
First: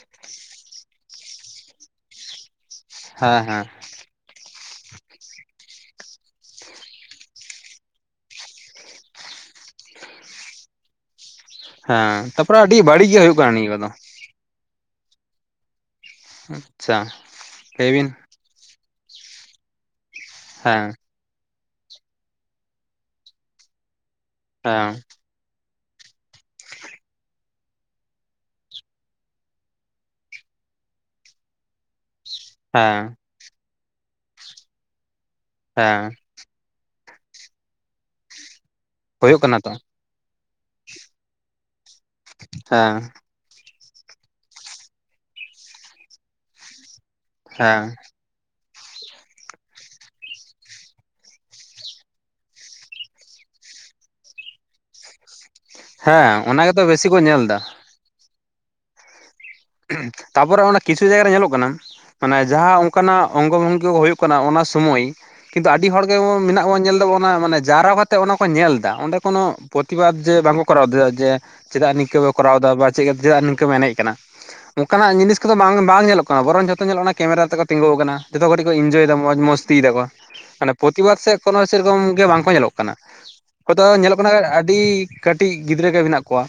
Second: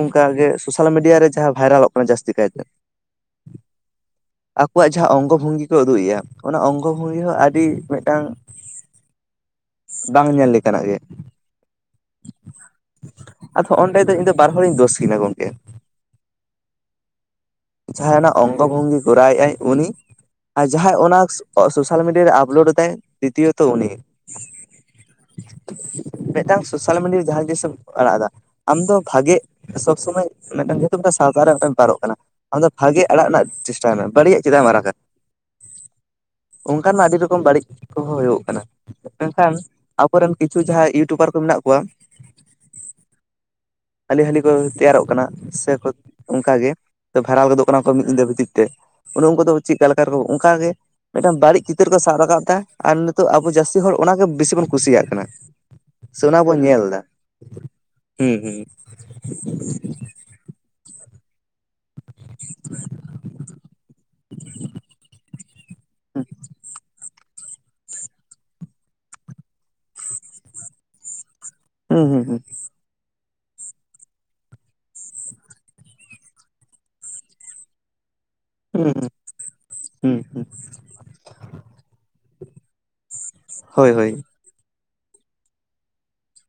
Speaker 2: ᱚᱝᱠᱟᱜᱮ ᱥᱳᱥᱟᱞ ᱢᱤᱰᱤᱭᱟ ᱨᱮ ᱡᱟᱦᱟᱸ ᱵᱷᱟᱭᱨᱟᱞᱚᱜ ᱠᱟᱱᱟ ᱡᱟᱹᱥᱛᱤ ᱠᱟᱭᱛᱮ,
Speaker 1: ᱦᱟᱸ ᱦᱟᱸ
Speaker 2: ᱟᱠᱚᱣᱟᱜ ᱡᱟᱦᱟᱸ ᱚᱝᱜᱚ ᱵᱷᱚᱝᱜᱤ ᱠᱚ ᱩᱫᱩᱜ ᱮᱭᱟ ᱚᱱᱟ ᱚᱝᱜᱚ ᱦᱩᱭ ᱦᱚᱸ ᱟᱹᱰᱤ ᱢᱤᱫᱴᱟᱝ ᱵᱟᱝ ᱧᱮᱞ ᱞᱮᱠᱟᱱᱟᱜ ᱜᱮ,
Speaker 1: ᱦᱮᱸ ᱛᱟᱯᱚᱨᱮ ᱟᱹᱰᱤ ᱵᱟᱹᱲᱤᱡ ᱜᱮ ᱦᱩᱭᱩᱜ ᱠᱟᱱᱟ
Speaker 2: ᱟᱫᱚ
Speaker 1: ᱱᱤᱭᱟᱹ ᱠᱚᱫᱚ᱾
Speaker 2: ᱚᱸᱰᱮ ᱫᱚ ᱤᱧ ᱫᱚ ᱵᱟᱨ ᱦᱚᱲᱤᱧ ᱫᱚᱥ ᱠᱤᱱᱟ ᱜᱚᱝᱠᱮ᱾
Speaker 1: ᱦᱸ ᱟᱪᱷᱟ ᱞᱟᱹᱭᱵᱤᱱ᱾
Speaker 2: ᱡᱟᱦᱟᱸᱭ ᱚᱱᱟ ᱚᱝᱜᱚ ᱵᱷᱚᱝᱜᱤ ᱠᱚᱨᱟᱣ ᱮ ᱟᱭ ᱩᱱᱤ ᱟᱨ
Speaker 1: ᱦᱮᱸ
Speaker 2: ᱡᱟᱦᱟᱸᱭ ᱚᱱᱟᱠᱥ [inaudible] ᱥᱳᱥᱟᱞ ᱢᱤᱰᱤᱭᱟ ᱨᱮ ᱟᱯᱞᱳᱰ ᱫᱟᱭ ᱛᱤᱛᱤᱭᱚᱛᱚ ᱩᱱᱤ᱾
Speaker 1: ᱦᱮᱸ
Speaker 2: ᱢᱤᱫᱴᱟᱝ ᱥᱳᱥᱟᱞ ᱢᱤᱰᱤᱭᱟ ᱨᱮ ᱡᱟᱦᱟᱸ ᱡᱤᱱᱤᱥᱮ ᱮᱢ ᱟᱲᱟᱜ ᱫᱟ, ᱟᱢᱫᱚ ᱵᱷᱟᱜᱮ ᱥᱚᱵ ᱥᱚᱢᱚᱭ ᱢᱤᱫᱴᱟᱝ ᱡᱮᱦᱮᱛᱩ ᱢᱤᱫᱴᱟᱝ ᱥᱟᱶᱛᱟ ᱨᱮᱴᱟᱝ ᱯᱟᱨᱚᱜ ᱠᱟᱱᱟ᱾ ᱟᱢᱫᱚ ᱵᱷᱟᱜᱤ
Speaker 1: ᱦᱮᱸ
Speaker 2: ᱟᱲᱟᱜ ᱨᱮᱱᱟᱜ ᱪᱮᱥᱴᱟᱭ ᱢᱮ ᱵᱟᱹᱲᱤᱡ ᱪᱮᱫᱟᱜ ᱮᱢ ᱟᱲᱟᱜᱟ?
Speaker 1: ᱦᱮᱸᱻ
Speaker 2: ᱚᱱᱠᱟ ᱢᱟ ᱟᱹᱰᱤ ᱨᱚᱠᱚᱢ ᱵᱟᱹᱲᱤᱡ ᱠᱚᱦᱚᱸ ᱦᱩᱭᱩᱜ ᱠᱟᱱᱟ,
Speaker 1: ᱦᱩᱭᱩᱜ
Speaker 2: ᱢᱮᱱᱠᱷᱟᱱ
Speaker 1: ᱠᱟᱱᱟ ᱛᱚ
Speaker 2: ᱟᱵᱚᱨᱮᱱ ᱠᱤᱪᱷᱩ ᱡᱟᱦᱟᱸᱭ ᱤᱭᱩᱴᱩᱵᱟᱨ ᱠᱚ ᱢᱮᱱᱟᱜ ᱠᱚᱣᱟ
Speaker 1: ᱦᱮᱸ
Speaker 2: ᱦᱟᱹᱞᱤ ᱦᱟᱹᱞᱤ ᱠᱚ ᱛᱮᱭᱟᱨᱚᱜ ᱠᱟᱱᱟ ᱥᱮ ᱠᱚ ᱚᱱᱠᱟ ᱜᱮ ᱵᱷᱮᱟᱨᱟᱞ ᱜᱚᱫᱚᱜ ᱠᱟᱱᱟ ᱠᱚ
Speaker 1: ᱦᱮᱸ
Speaker 2: ᱢᱤᱫ ᱧᱤᱫᱟᱹ ᱵᱷᱤᱛᱤᱨ ᱛᱮ ᱚᱱᱮ ᱩᱱᱠᱩ ᱫᱚ ᱪᱮᱫ ᱞᱮᱠᱟᱠᱚ ᱚᱱᱠᱟ ᱜᱮ ᱢᱤᱫᱴᱟᱝ ᱵᱟᱹᱲᱤᱡ ᱪᱤᱛᱟᱹᱨ ᱠᱚ ᱥᱟᱵ ᱨᱟᱠᱟᱵ ᱮᱫᱟ ᱟᱨ ᱱᱤᱛᱚᱜ ᱟᱵᱚ ᱡᱟᱹᱥᱛᱤ ᱦᱚᱲ ᱚᱱᱟᱜᱮ ᱵᱮᱥᱤ ᱵᱚᱱ ᱠᱩᱥᱤᱭᱟᱜ ᱠᱟᱱᱟ ᱥᱮ
Speaker 1: ᱦᱮᱸ
Speaker 2: ᱚᱱᱟ ᱵᱚᱱ ᱧᱮᱞ
Speaker 1: ᱜᱮᱛᱚ
Speaker 2: ᱮᱫᱟ
Speaker 1: ᱵᱮᱥᱤ ᱠᱚ ᱧᱮᱞ ᱮᱫᱟ
Speaker 2: ᱦᱩᱸ ᱦᱮᱸ
Speaker 1: ᱛᱟᱨᱯᱚᱨᱮ ᱚᱱᱟ ᱠᱤᱪᱷᱩ ᱡᱟᱭᱜᱟ ᱨᱮ ᱧᱮᱞᱚᱜ ᱠᱟᱱᱟ ᱢᱟᱱᱮ ᱡᱟᱦᱟᱸ ᱚᱱᱠᱟᱱᱟᱜ ᱚᱝᱜᱚ ᱵᱷᱚᱝᱜᱤ ᱦᱩᱭᱩᱜ ᱠᱟᱱᱟ ᱚᱱᱟ ᱥᱚᱢᱚᱭ ᱠᱤᱱᱛᱩ ᱟᱹᱰᱤ ᱦᱚᱲ ᱜᱮ ᱵᱚ ᱢᱮᱱᱟᱜ ᱵᱚᱱ ᱧᱮᱞ ᱮᱫᱟᱵᱚ ᱚᱱᱟ ᱢᱟᱱᱮ ᱡᱟᱨᱟ ᱵᱟᱛ ᱚᱱᱟ ᱠᱚ ᱧᱮᱞ ᱮᱫᱟ ᱚᱸᱰᱮ ᱠᱚᱱᱚ ᱯᱨᱚᱛᱤᱵᱟᱫᱽ ᱡᱮ ᱵᱟᱝᱠᱚ ᱠᱚᱨᱟᱣ ᱮᱫᱟ ᱡᱮ ᱪᱮᱫᱟᱜ
Speaker 2: ᱦᱩᱸ ᱦᱩᱸ ᱦᱩᱸ
Speaker 1: ᱱᱤᱝᱠᱟᱹ
Speaker 2: ᱦᱩᱸ
Speaker 1: ᱠᱚᱨᱟᱣ ᱮᱫᱟ ᱵᱟ ᱪᱮᱫᱟᱜ ᱱᱤᱝᱠᱟᱹ ᱮᱱᱮᱡ ᱠᱟᱱᱟ ᱚᱱᱠᱟᱱᱟᱜ ᱡᱤᱱᱤᱥ ᱠᱚᱫᱚ ᱵᱟᱝ ᱵᱟᱝ ᱧᱮᱞᱚᱜ ᱠᱟᱱᱟ ᱵᱚᱨᱚᱱ ᱡᱷᱚᱛᱚ ᱧᱮᱞᱚᱜ ᱠᱟᱱᱟ ᱠᱮᱢᱮᱨᱟ ᱛᱮᱠᱚ ᱛᱤᱸᱜᱩ ᱟᱠᱟᱱᱟ ᱡᱚᱛᱚ ᱠᱟᱴᱤᱡ ᱠᱚ
Speaker 2: ᱦᱩᱸ ᱦᱩᱸ
Speaker 1: ᱤᱱᱡᱚᱭᱮᱫᱟ ᱢᱚᱡᱽ ᱢᱟᱥᱛᱤᱭ ᱮᱫᱟ ᱠᱚᱣᱟ
Speaker 2: ᱦᱩᱸ
Speaker 1: ᱯᱚᱛ ᱯᱨᱚᱛᱤᱵᱟᱫ ᱥᱮᱫ ᱠᱳᱱᱳ ᱥᱮᱨᱚᱠᱚᱢ ᱜᱮ ᱵᱟᱝ ᱠᱚ ᱧᱮᱞᱚᱜ ᱠᱟᱱᱟ ᱚᱠᱚᱭ ᱫᱚ
Speaker 2: ᱦᱳᱭ ᱦᱳᱭ
Speaker 1: ᱧᱮᱞᱚᱜ ᱠᱟᱱᱟ ᱟᱹᱰᱤ ᱠᱟᱹᱴᱤᱡ ᱜᱤᱫᱽᱨᱟᱹ ᱜᱮ ᱢᱮᱱᱟᱜ ᱠᱚᱣᱟ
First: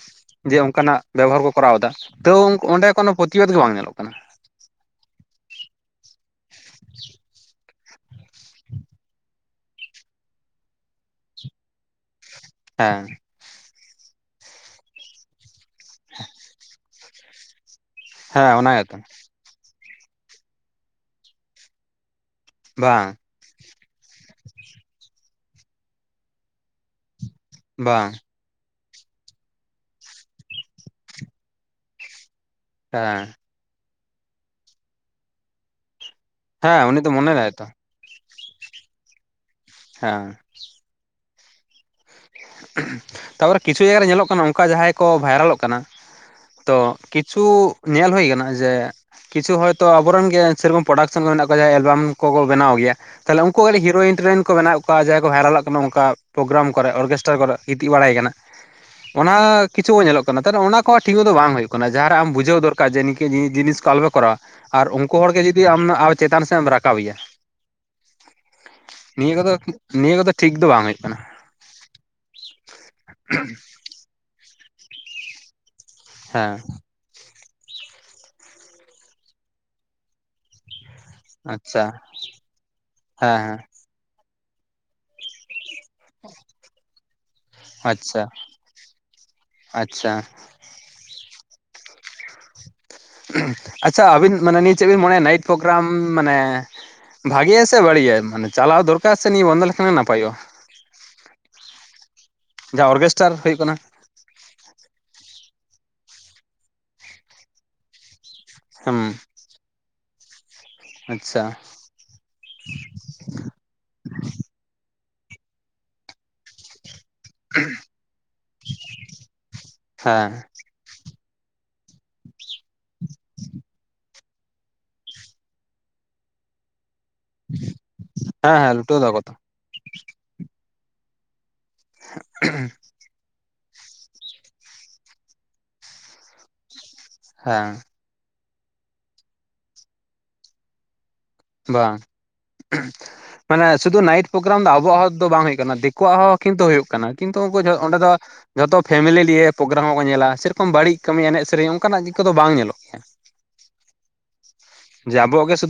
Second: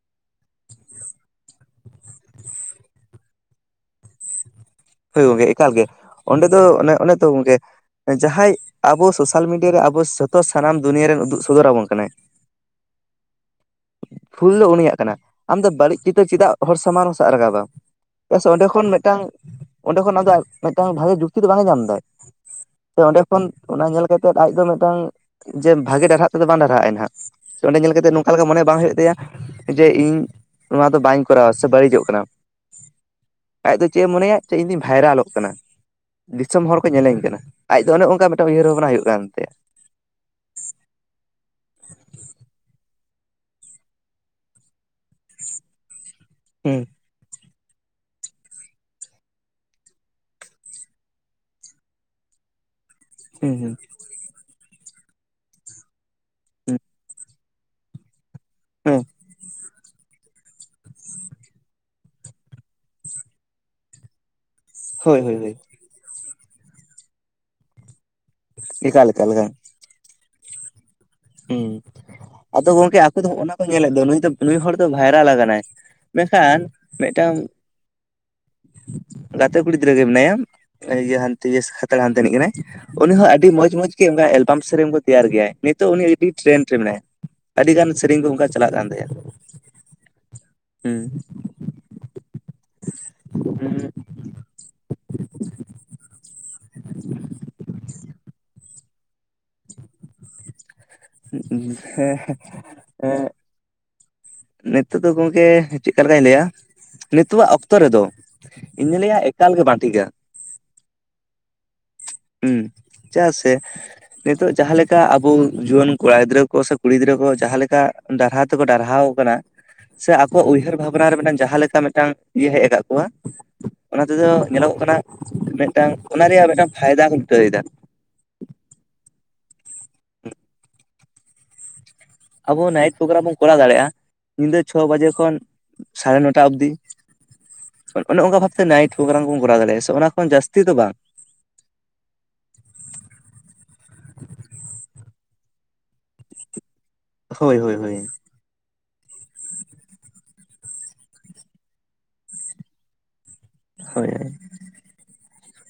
Speaker 1: ᱡᱮ ᱚᱱᱠᱟᱱᱟᱜ ᱵᱮᱵᱚᱦᱟᱨ ᱠᱚ ᱠᱚᱨᱟᱣ ᱫᱟ ᱛᱟᱣ ᱚᱸᱰᱮ ᱠᱳᱱᱳ ᱯᱨᱚᱛᱤᱵᱟᱫ ᱜᱮ ᱵᱟᱝ ᱧᱮᱞᱚᱜ ᱠᱟᱱᱟ
Speaker 2: ᱦᱳᱭ ᱜᱚᱝᱠᱮ ᱮᱠᱟᱞ ᱜᱮ ᱚᱸᱰᱮ ᱫᱚ ᱚᱱᱮ ᱚᱱᱮ ᱛᱚ ᱜᱚᱝᱠᱮ ᱡᱟᱦᱟᱸᱭ ᱟᱵᱚ ᱥᱳᱥᱟᱞ ᱢᱤᱰᱤᱭᱟ ᱨᱮ ᱟᱵᱚ ᱡᱚᱛᱚ ᱥᱟᱱᱟᱢ ᱫᱩᱱᱤᱭᱟᱹ ᱨᱮᱱ ᱩᱫᱩᱜ ᱥᱚᱫᱚᱨᱟᱵᱚᱱ ᱠᱟᱱᱟᱭ
Speaker 1: ᱦᱮᱸ
Speaker 2: ᱵᱷᱩᱞ ᱫᱚ ᱩᱱᱤᱭᱟᱜ ᱠᱟᱱᱟ ᱟᱢᱫᱚ ᱵᱟᱹᱲᱤᱡ ᱪᱤᱛᱟᱹᱨ ᱪᱮᱫᱟᱜ ᱦᱚᱲ ᱥᱟᱢᱟᱝ ᱦᱚᱸ ᱥᱟᱵ ᱨᱟᱠᱟᱵ ᱫᱟ ᱪᱮᱫᱟᱜ ᱥᱮ
Speaker 1: ᱦᱮᱸ
Speaker 2: ᱚᱸᱰᱮ
Speaker 1: ᱚᱱᱟ
Speaker 2: ᱠᱷᱚᱱ
Speaker 1: ᱜᱮᱛᱚ
Speaker 2: ᱢᱤᱫᱴᱟᱝ ᱚᱸᱰᱮ ᱠᱷᱚᱱ ᱟᱫᱚ ᱢᱤᱫᱴᱟᱝ ᱵᱷᱟᱜᱮ ᱡᱩᱠᱛᱤ ᱫᱚ ᱵᱟᱝᱮ ᱧᱟᱢ ᱫᱟᱭ ᱥᱮ
Speaker 1: ᱵᱟᱝ
Speaker 2: ᱚᱸᱰᱮ ᱠᱷᱚᱱ ᱚᱱᱟ ᱧᱮᱞ ᱠᱟᱛᱮᱫ ᱟᱡ ᱫᱚ ᱢᱤᱫᱴᱟᱝ ᱡᱮ ᱵᱷᱟᱜᱮ ᱰᱟᱦᱟᱨ ᱛᱮᱫᱚ ᱵᱟᱝ ᱰᱟᱦᱟᱜᱼᱟᱭ ᱱᱟᱱᱟᱜ ᱚᱸᱰᱮ ᱧᱮᱞ
Speaker 1: ᱵᱟᱝ
Speaker 2: ᱠᱟᱛᱮᱜ ᱱᱚᱝᱠᱟ ᱞᱮᱠᱟ ᱢᱚᱱᱮ ᱵᱟᱝ ᱦᱩᱭᱩᱜ ᱛᱟᱭᱟ ᱡᱮ ᱤᱧ ᱱᱚᱣᱟ ᱫᱚ ᱵᱟᱹᱧ ᱠᱚᱨᱟᱣᱟ ᱥᱮ ᱵᱟᱹᱲᱤᱡᱚᱜ ᱠᱟᱱᱟ
Speaker 1: ᱦᱮᱸ
Speaker 2: ᱟᱡ ᱫᱚ ᱪᱮᱫ ᱮ ᱢᱚᱱᱮᱭᱟ ᱤᱧᱫᱩᱧ ᱵᱷᱟᱭᱨᱟᱞᱚᱜ ᱠᱟᱱᱟ ᱫᱤᱥᱚᱢ ᱦᱚᱲ ᱠᱚ
Speaker 1: ᱦᱮᱸ ᱩᱱᱤ ᱫᱚ
Speaker 2: ᱧᱮᱞᱮᱧ
Speaker 1: ᱢᱚᱱᱮ
Speaker 2: ᱠᱟᱱᱟ
Speaker 1: ᱫᱟᱭ ᱛᱚ
Speaker 2: ᱟᱡ ᱫᱚ ᱚᱱᱮ ᱚᱱᱠᱟ ᱩᱭᱦᱟᱹᱨ ᱵᱷᱟᱵᱽᱱᱟ ᱦᱩᱭᱩᱜ ᱠᱟᱱᱛᱮ
Speaker 1: ᱦᱮᱸ ᱛᱟᱯᱚᱨᱮ ᱠᱤᱪᱷᱩ ᱡᱟᱭᱜᱟ ᱨᱮ ᱧᱮᱞᱚᱜ ᱠᱟᱱᱟ ᱚᱱᱠᱟ ᱡᱟᱦᱟᱸᱭ ᱠᱚ ᱵᱷᱟᱭᱨᱟᱞᱚᱜ ᱠᱟᱱᱟ
Speaker 2: ᱦᱩᱸ
Speaker 1: ᱛᱚ ᱠᱤᱪᱷᱩ ᱧᱮᱞ ᱦᱩᱭ ᱠᱟᱱᱟ ᱡᱮ ᱠᱤᱪᱷᱩ ᱦᱚᱭᱛᱳ ᱟᱵᱚ ᱨᱮᱱ ᱜᱮ ᱥᱮᱨᱚᱠᱚᱢ ᱯᱨᱚᱰᱟᱠᱥᱮᱱ ᱠᱚ ᱢᱮᱱᱟᱜ ᱠᱚᱣᱟ ᱡᱟᱦᱟᱸᱭ ᱮᱞᱵᱟᱢ ᱠᱚᱠᱚ ᱵᱮᱱᱟᱣ ᱜᱮᱭᱟ ᱛᱟᱦᱚᱞᱮ
Speaker 2: ᱦᱩᱸ
Speaker 1: ᱩᱱᱠᱩ
Speaker 2: ᱦᱩᱸ
Speaker 1: ᱠᱟᱴᱤᱡ ᱦᱤᱨᱳᱭᱤᱱ ᱴᱮᱨᱳᱭᱤᱱ ᱠᱚ ᱵᱮᱱᱟᱣ ᱮᱫ ᱠᱚᱣᱟ ᱡᱟᱦᱟᱸᱭ ᱠᱚ ᱵᱷᱟᱭᱨᱟᱞᱚᱜ ᱠᱟᱱᱟ ᱚᱠᱟ ᱯᱨᱳᱠᱜᱨᱟᱢ
Speaker 2: ᱦᱩᱸ
Speaker 1: ᱠᱚᱨᱮ ᱚᱨᱜᱮᱥ ᱴᱟᱨ ᱠᱚᱨᱮ ᱜᱤᱛᱤᱡ ᱵᱟᱲᱟᱭ ᱠᱟᱱᱟ
Speaker 2: ᱦᱮᱸ
Speaker 1: ᱚᱱᱟ ᱠᱤᱪᱷᱩ ᱠᱚ ᱧᱮᱞᱚᱜ ᱠᱟᱱᱟ ᱛᱟᱦᱮ ᱚᱱᱟᱦᱚᱸ ᱴᱷᱤᱠ ᱫᱚ ᱵᱟᱝ ᱦᱩᱭᱩᱜ ᱠᱟᱱᱟ ᱡᱟᱦᱟᱸᱨᱮᱢ ᱵᱩᱡᱷᱟᱹᱣ ᱫᱚᱨᱠᱟᱨ ᱡᱮ ᱱᱤᱝᱠᱟᱹᱱ ᱡᱤᱱᱤᱥ ᱠᱚ ᱟᱞᱚ ᱠᱚᱨᱟᱣᱟ ᱟᱨ ᱩᱱᱠᱩ
Speaker 2: ᱦᱳᱭ ᱦᱳᱭ
Speaker 1: ᱦᱚᱲᱜᱮ
Speaker 2: ᱦᱳᱭ
Speaker 1: ᱡᱩᱫᱤ ᱟᱢ ᱪᱮᱛᱟᱱ ᱥᱮᱫ ᱜᱮᱢ ᱨᱟᱠᱟᱵᱼᱟ
Speaker 2: ᱮᱠᱟᱞ ᱮᱠᱟᱞ
Speaker 1: ᱱᱤᱭᱟᱹ ᱠᱚᱫᱚ ᱱᱤᱭᱟᱹ ᱠᱚᱫᱚ ᱴᱷᱤᱠ ᱫᱚ ᱵᱟᱝ ᱦᱩᱭᱩᱜ ᱠᱟᱱᱟ
Speaker 2: ᱦᱮᱸ ᱟᱫᱚ ᱜᱚᱝᱠᱮ ᱟᱠᱚ ᱫᱚ ᱚᱱᱟ ᱠᱚ ᱧᱮᱞᱮᱫ ᱫᱚ ᱱᱩᱭ ᱫᱚ ᱱᱩᱭ ᱦᱚᱲ ᱫᱚ ᱵᱷᱟᱭᱨᱟᱞ ᱟᱠᱟᱱᱟᱭ
Speaker 1: ᱦᱮᱸ
Speaker 2: ᱢᱮᱱᱠᱷᱟᱱ ᱢᱤᱫᱴᱟᱝ ᱜᱟᱛᱮ ᱠᱩᱲᱤ ᱜᱤᱫᱽᱨᱟᱹ ᱜᱮ ᱢᱮᱱᱟᱭᱟ ᱤᱭᱟᱹ ᱦᱟᱱᱛᱮ
Speaker 1: ᱟᱪᱪᱷᱟ
Speaker 2: ᱠᱷᱟᱛᱲᱟ ᱦᱟᱱᱛᱮ ᱨᱤᱱᱤᱡ ᱠᱟᱱᱟᱭ ᱩᱱᱤ ᱦᱚᱸ
Speaker 1: ᱦᱮᱸ
Speaker 2: ᱟᱹᱰᱤ
Speaker 1: ᱦᱮᱸ
Speaker 2: ᱢᱚᱸᱡᱽ ᱢᱚᱸᱡᱽ ᱱᱤᱛ ᱮᱞᱵᱟᱢ ᱥᱮᱨᱮᱧ ᱠᱚᱭ ᱛᱮᱭᱟᱨ ᱜᱮᱭᱟ ᱱᱤᱛ ᱩᱱᱤ ᱟᱹᱰᱤ ᱴᱨᱮᱱᱰ ᱨᱮ ᱢᱮᱱᱟᱭᱟ ᱟᱹᱰᱤ ᱜᱟᱱ ᱥᱮᱨᱮᱧ
Speaker 1: ᱟᱪᱪᱷᱟ
Speaker 2: ᱠᱚ ᱚᱱᱠᱟ ᱪᱟᱞᱟᱜ ᱠᱟᱱ ᱛᱟᱭᱟ
Speaker 1: ᱟᱪᱪᱷᱟ
Speaker 2: ᱦᱩᱸ
Speaker 1: ᱟᱪᱪᱷᱟ ᱟᱵᱤᱱ ᱢᱟᱱᱮ ᱱᱤᱭᱟᱹ ᱪᱮᱫ ᱵᱤᱱ ᱢᱚᱱᱮᱭᱟ ᱱᱟᱭᱤᱴ ᱯᱨᱳᱜᱨᱟᱢ ᱢᱟᱱᱮ ᱵᱷᱟᱜᱮᱟᱭ ᱥᱮ ᱵᱟᱹᱲᱤᱡᱟᱭ ᱢᱟᱱᱮ ᱪᱟᱞᱟᱣ ᱫᱚᱨᱠᱟᱨ ᱥᱮ ᱱᱤᱭᱟᱹ ᱵᱚᱱᱫᱚ ᱞᱮᱠᱷᱟᱱ ᱱᱟᱯᱟᱭᱚᱜᱼᱟ
Speaker 2: ᱦᱮᱸ ᱦᱮᱸ
Speaker 1: ᱡᱟᱦᱟᱸ ᱚᱨᱜᱮᱥᱴᱟᱨ ᱦᱩᱭᱩᱜ ᱠᱟᱱᱟ
Speaker 2: ᱱᱤᱛᱚᱜ ᱫᱚ ᱜᱚᱝᱠᱮ ᱪᱮᱫ ᱞᱮᱠᱟᱧ ᱞᱟᱹᱭᱟ ᱱᱤᱛᱚᱜ ᱟᱜ ᱚᱠᱛᱚ ᱨᱮᱫᱚ ᱤᱧ
Speaker 1: ᱦᱩᱸ
Speaker 2: ᱫᱚᱧ ᱞᱟᱹᱭᱟ ᱮᱠᱟᱞ ᱜᱮ ᱵᱟᱝ ᱴᱷᱤᱠᱟ
Speaker 1: ᱟᱪᱪᱷᱟ᱾
Speaker 2: ᱦᱮᱸ ᱪᱟᱹ ᱥᱮ ᱱᱤᱛᱚᱜ ᱡᱟᱦᱟᱸᱞᱮᱠᱟ ᱟᱵᱚ ᱡᱩᱣᱟᱹᱱ ᱾ ᱠᱚᱲᱟ ᱜᱤᱫᱽᱨᱟᱹ ᱠᱚ ᱥᱮ ᱠᱩᱲᱤ ᱜᱤᱫᱽᱨᱟᱹ ᱠᱚ ᱡᱟᱦᱟᱸ ᱞᱮᱠᱟ ᱰᱟᱨᱦᱟ ᱛᱮᱠᱚ ᱰᱟᱨᱦᱟᱣ ᱟᱠᱟᱱᱟ ᱥᱮ
Speaker 1: ᱦᱮᱸ
Speaker 2: ᱟᱠᱚ ᱩᱭᱦᱟᱹᱨ ᱾ ᱵᱷᱟᱵᱱᱟ ᱨᱮ ᱢᱤᱫ ᱴᱟᱝ ᱡᱟᱦᱟᱸ ᱞᱮᱠᱟ ᱢᱤᱫᱴᱟᱝ ᱤᱭᱟᱹ ᱦᱮᱡ ᱟᱠᱟᱫ ᱠᱚᱣᱟ ᱚᱱᱟ ᱾ ᱱᱚᱛᱮ ᱫᱚ ᱧᱮᱞᱚᱜ ᱠᱟᱱᱟ ᱢᱤᱫ ᱴᱟᱝ ᱚᱱᱟ ᱨᱮᱭᱟᱜ ᱢᱤᱫ ᱴᱟᱝ ᱯᱷᱟᱭᱫᱟ ᱠᱚ ᱞᱩᱴᱟᱹᱟᱹᱭᱮᱫᱟ ᱾
Speaker 1: ᱦᱮᱸ ᱦᱮᱸ ᱞᱩᱴᱟᱹᱣ ᱫᱟ ᱠᱚ ᱛᱚ ᱾ ᱦᱮ [inaudible]
Speaker 2: ᱟᱵᱚ ᱱᱟᱭᱤᱴ ᱯᱨᱳᱜᱨᱟᱢ ᱵᱚᱱ ᱠᱚᱨᱟᱣ ᱫᱟᱲᱮᱭᱟᱜᱼᱟ ᱧᱤᱫᱟᱹ ᱪᱷᱚ ᱵᱟᱡᱮ ᱠᱷᱚᱱ ᱥᱟᱲᱮ ᱱᱚᱴᱟ ᱚᱵᱫᱤ ᱾
Speaker 1: ᱦᱮᱸ ᱾
Speaker 2: ᱚᱱᱮ ᱚᱱᱠᱟ ᱵᱷᱟᱵ ᱛᱮ ᱱᱟᱭᱤᱴ ᱯᱨᱳᱜᱨᱟᱢ ᱠᱚᱨᱟᱣ ᱫᱟᱲᱮᱭᱟᱜᱼᱟ ᱚᱱᱟ ᱠᱷᱚᱱ ᱡᱟᱹᱥᱛᱤ ᱫᱚ ᱵᱟᱝ ᱾
Speaker 1: ᱵᱟᱝ ᱾ ᱢᱟᱱᱮ ᱥᱩᱫᱷᱩ ᱱᱟᱭᱤᱴ ᱯᱨᱳᱜᱨᱟᱢ ᱫᱚ ᱟᱵᱚᱣᱟᱜ ᱦᱚᱲ ᱫᱚ ᱵᱟᱝ ᱦᱩᱭᱩᱜ ᱠᱟᱱᱟ ᱫᱤᱠᱩᱣᱟᱜ ᱦᱚᱸ ᱠᱤᱱᱛᱩ ᱦᱩᱭᱩᱜ ᱠᱟᱱᱟ᱾ ᱠᱤᱱᱛᱩ ᱩᱱᱠᱩ
Speaker 2: ᱦᱳᱭ ᱦᱳᱭ ᱦᱳᱭ
Speaker 1: ᱚᱸᱰᱮ ᱫᱚ ᱡᱷᱚᱛᱚ ᱯᱷᱮᱢᱮᱞᱤ ᱞᱤᱭᱮ ᱯᱨᱳᱜᱨᱟᱢ ᱦᱚᱸᱠᱚ ᱧᱮᱞᱟ ᱥᱮᱨᱚᱠᱚᱢ ᱵᱟᱹᱲᱤᱡ ᱠᱟᱹᱢᱤ ᱮᱱᱮᱡ ᱥᱮᱹᱨᱮᱹᱧ ᱚᱱᱠᱟᱱᱟᱜ ᱫᱤᱠ ᱠᱚᱫᱚ ᱵᱟᱝ ᱧᱮᱞᱚᱜ ᱜᱮᱭᱟ ᱾ [unintelligible]
Speaker 2: ᱦᱳᱹᱭ ᱦᱳᱹᱭ ᱾
Speaker 1: ᱡᱮ ᱟᱵᱚᱣᱟᱜ ᱜᱮ ᱥᱩᱫᱩ ᱾